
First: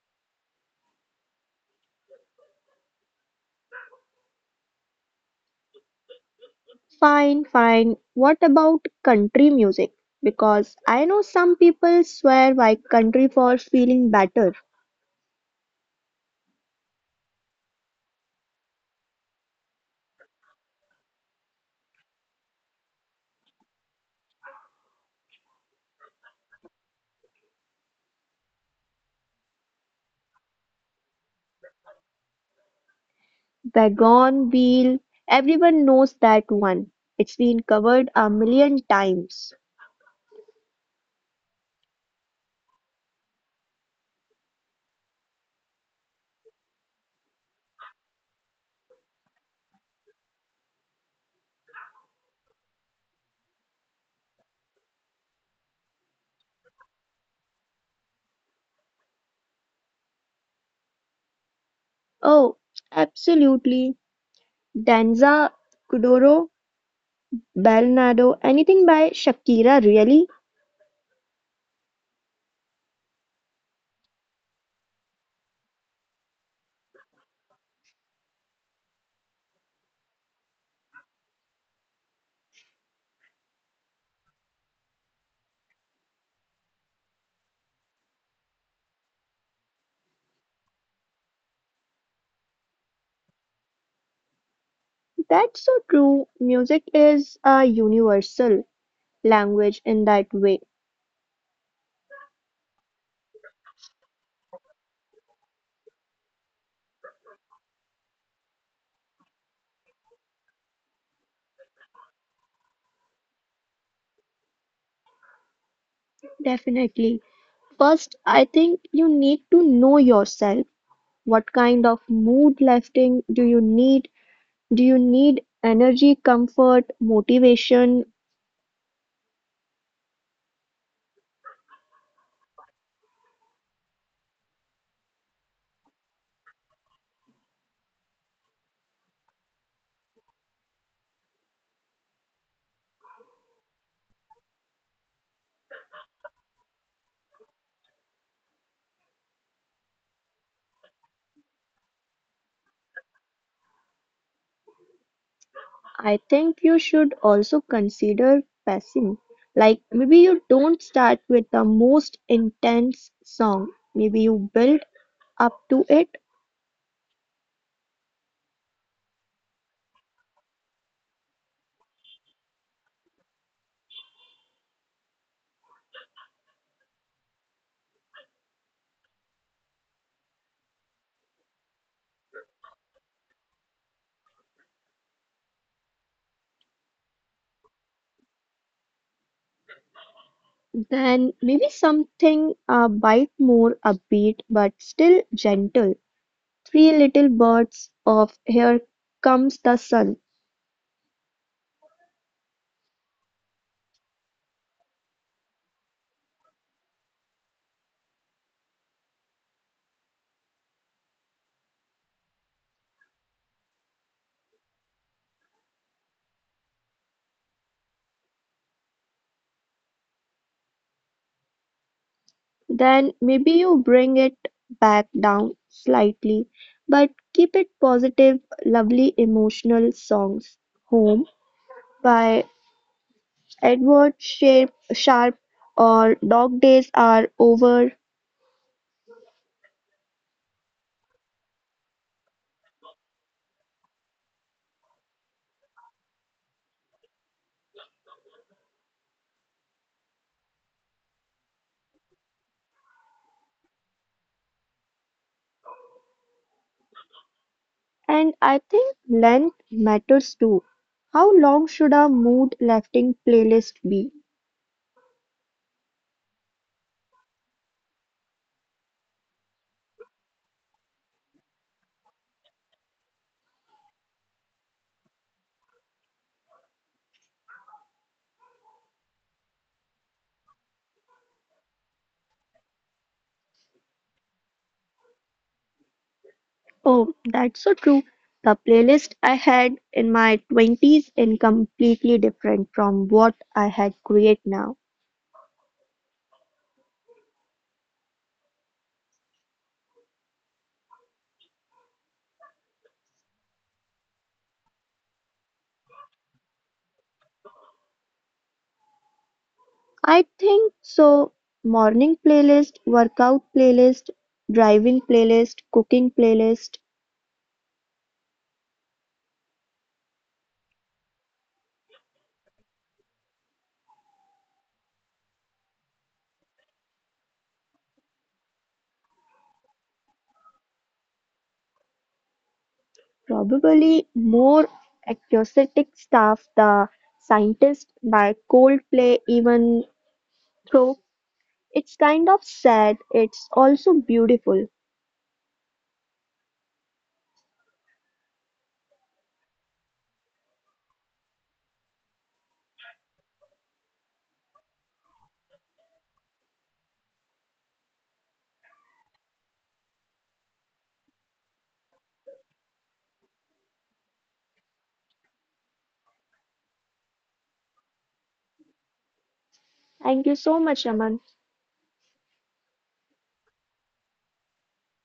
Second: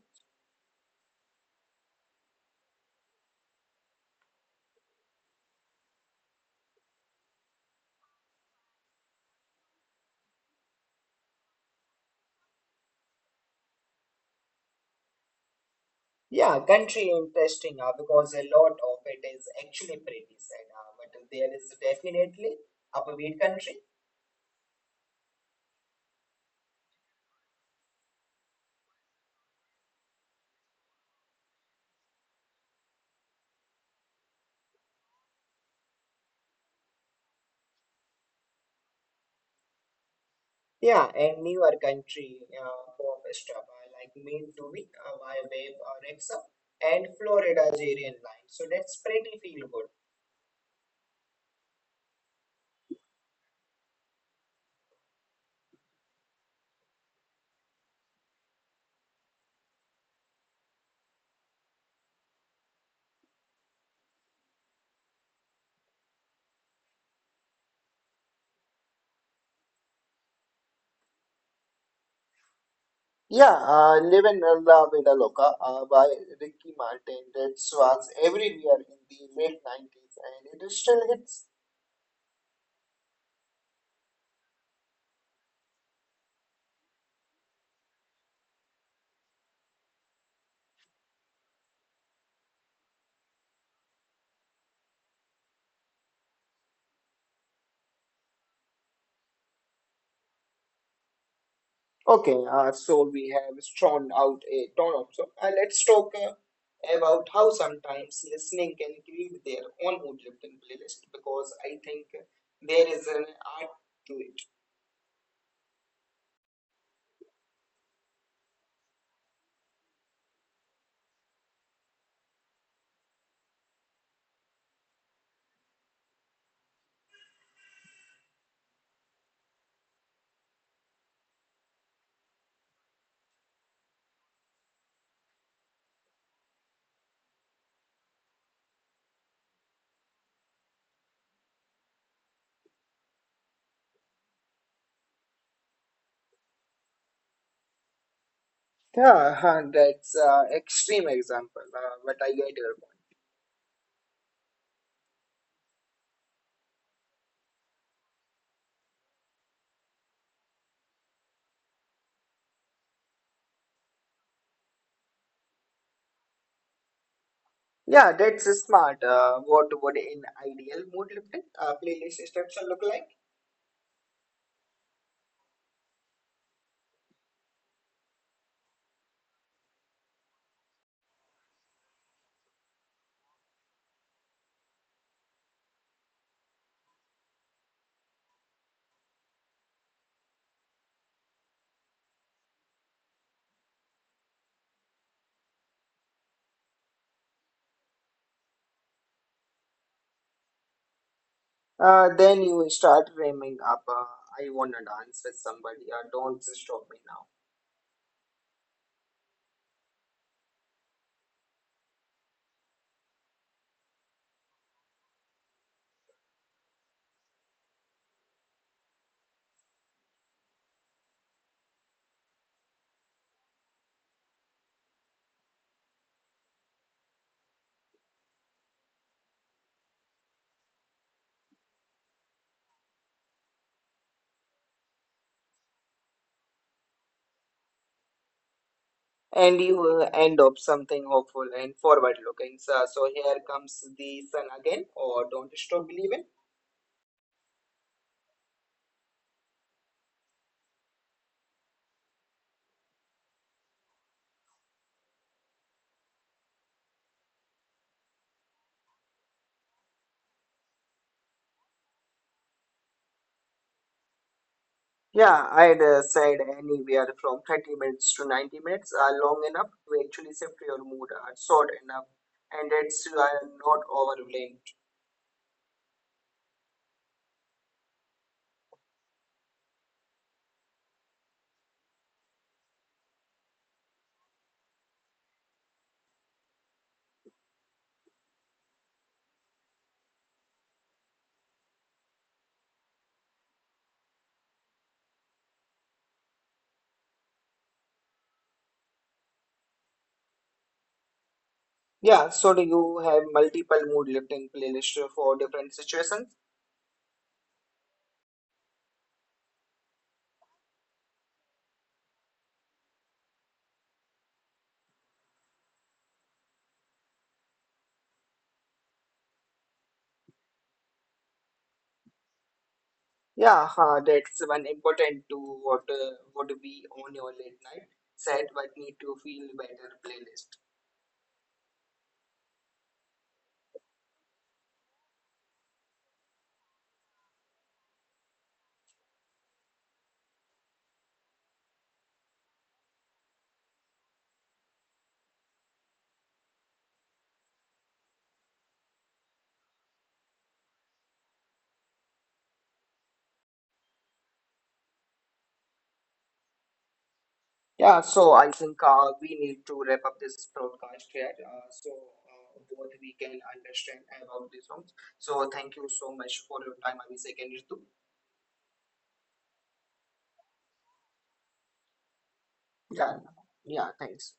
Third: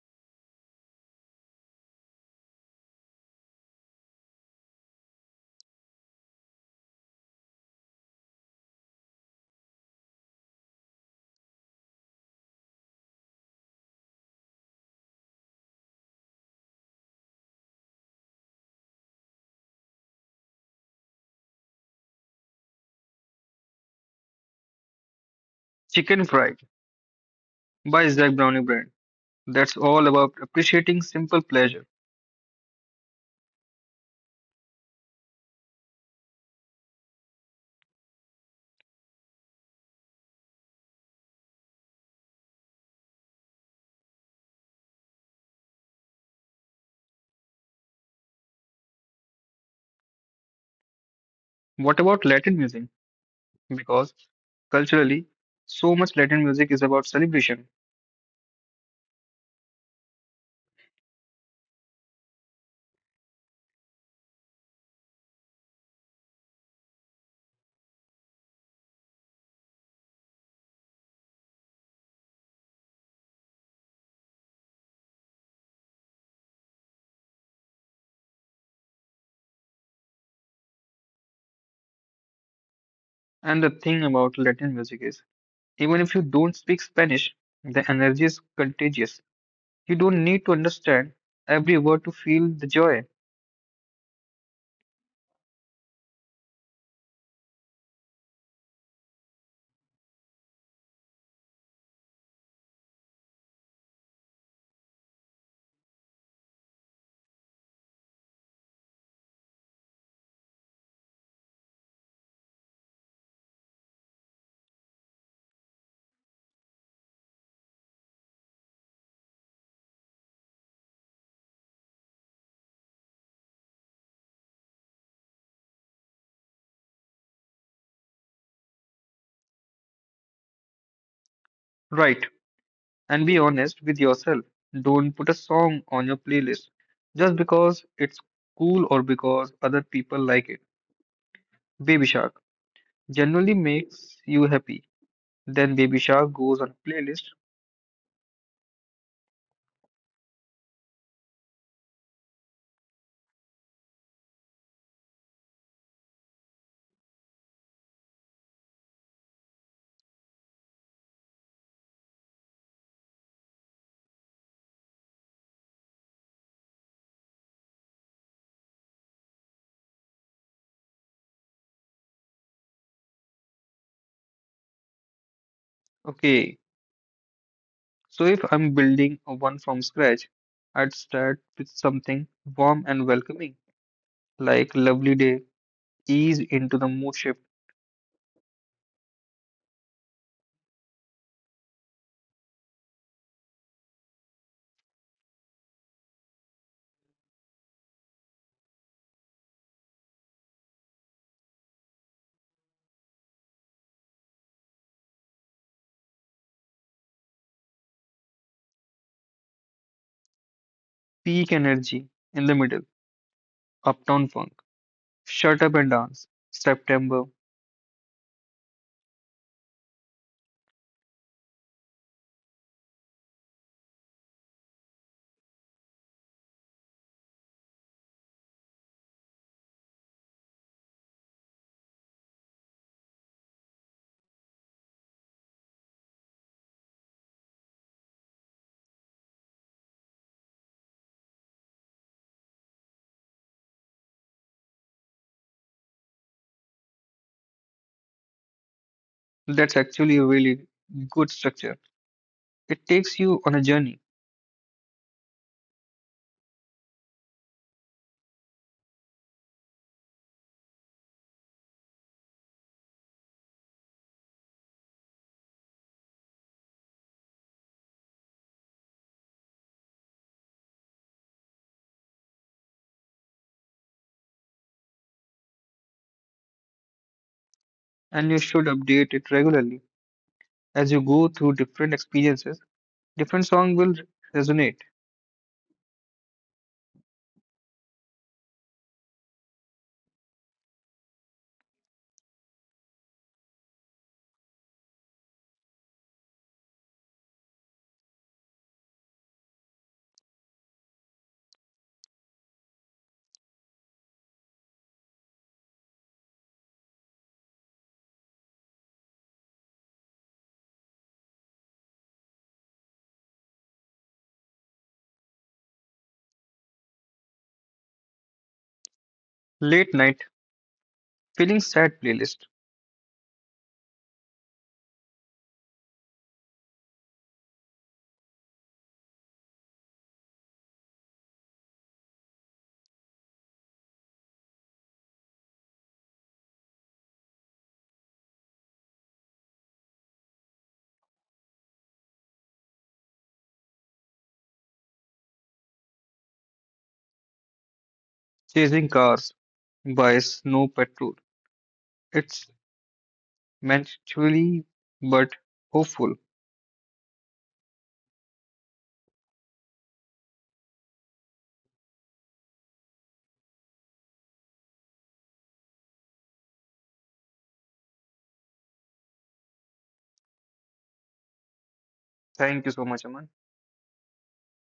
[SPEAKER 2] Fine, fine. What about country music? Because I know some people swear by country for feeling better.
[SPEAKER 1] Yeah, Country interesting uh, because a lot of it is actually pretty sad, uh, but there is definitely upbeat country.
[SPEAKER 3] Chicken Fried by Zach Browning Brand. That's all about appreciating simple pleasure.
[SPEAKER 2] Wagon wheel, everyone knows that one. It's been covered a million times.
[SPEAKER 1] Yeah, and newer country uh, pop stuff uh, like Mean to be uh, My Babe, or Rexa, and Florida's Aryan Line. So that's pretty feel good.
[SPEAKER 3] What about Latin music? Because culturally, so much Latin music is about celebration.
[SPEAKER 2] Oh, absolutely. Danza, Kuduro, Bernardo, anything by Shakira, really?
[SPEAKER 1] Yeah, uh, Live and La Vida Loca uh, by Ricky Martin, that was everywhere in the late nineties and it still hits.
[SPEAKER 3] And the thing about Latin music is, even if you don't speak Spanish, the energy is contagious. You don't need to understand every word to feel the joy.
[SPEAKER 2] That's so true. Music is a universal language in that way.
[SPEAKER 1] Okay, uh, so we have drawn out a ton of them, and let's talk uh, about how sometimes listening can create their own audio-driven playlist because I think there is an art to it.
[SPEAKER 2] Definitely. First, I think you need to know yourself. What kind of mood lifting do you need? Do you need energy, comfort, motivation?
[SPEAKER 3] Right, and be honest with yourself. Don't put a song on your playlist just because it's cool or because other people like it. Baby Shark generally makes you happy. Then Baby Shark goes on playlist.
[SPEAKER 1] Yeah, huh, that's uh, extreme example, uh, but I get your point.
[SPEAKER 2] I think you should also consider passing. Like maybe you don't start with the most intense song. Maybe you build up to it.
[SPEAKER 1] Yeah, that's smart. Uh, what would an ideal mood-lifting uh, playlist structure look like?
[SPEAKER 3] Okay, so if I'm building a one from scratch, I'd start with something warm and welcoming, like Lovely Day, ease into the mood shift,
[SPEAKER 2] Then maybe something a bit more upbeat but still gentle. Three little birds of here comes the sun.
[SPEAKER 1] Uh, then you start framing up. Uh, I wanna dance with somebody. Uh, don't stop me.
[SPEAKER 3] peak energy in the middle, Uptown Funk, Shut Up and Dance, September.
[SPEAKER 2] Then maybe you bring it back down slightly, but keep it positive, lovely emotional songs. Home by Edward Shape, Sharp, or Dog Days Are Over.
[SPEAKER 1] And you uh, end up something hopeful and forward looking. So, so here comes the sun again, or don't stop believing.
[SPEAKER 3] That's actually a really good structure. It takes you on a journey,
[SPEAKER 2] And I think length matters too. How long should our mood lifting playlist be?
[SPEAKER 1] Yeah, I'd uh, said anywhere from thirty minutes to ninety minutes are long enough to actually shift your mood, are short enough, and it's uh, not overwhelmed.
[SPEAKER 3] and you should update it regularly. As you go through different experiences, different song will resonate.
[SPEAKER 2] Oh, that's so true. The playlist I had in my twenties is completely different from what I had create now.
[SPEAKER 1] Yeah, so do you have multiple mood lifting playlists for different situations?
[SPEAKER 2] I think so, morning playlist, workout playlist, driving playlist, cooking playlist,
[SPEAKER 3] Late night, feeling sad playlist,
[SPEAKER 1] Yeah, uh, That's one important to what uh, would be on your late night set, but need to feel better playlist.
[SPEAKER 2] probably more acoustic stuff, the scientist by Coldplay, even though it's kind of sad, it's also beautiful.
[SPEAKER 3] chasing cars by Snow Patrol. It's mentally but hopeful.
[SPEAKER 1] Yeah, so I think uh, we need to wrap up this broadcast here uh, so uh, both we can understand about these songs. So thank you so much for your time, Abhishek and Ritu.
[SPEAKER 2] Thank you so much, Aman.
[SPEAKER 3] Thank you so much, Aman.
[SPEAKER 1] Yeah, yeah, thanks.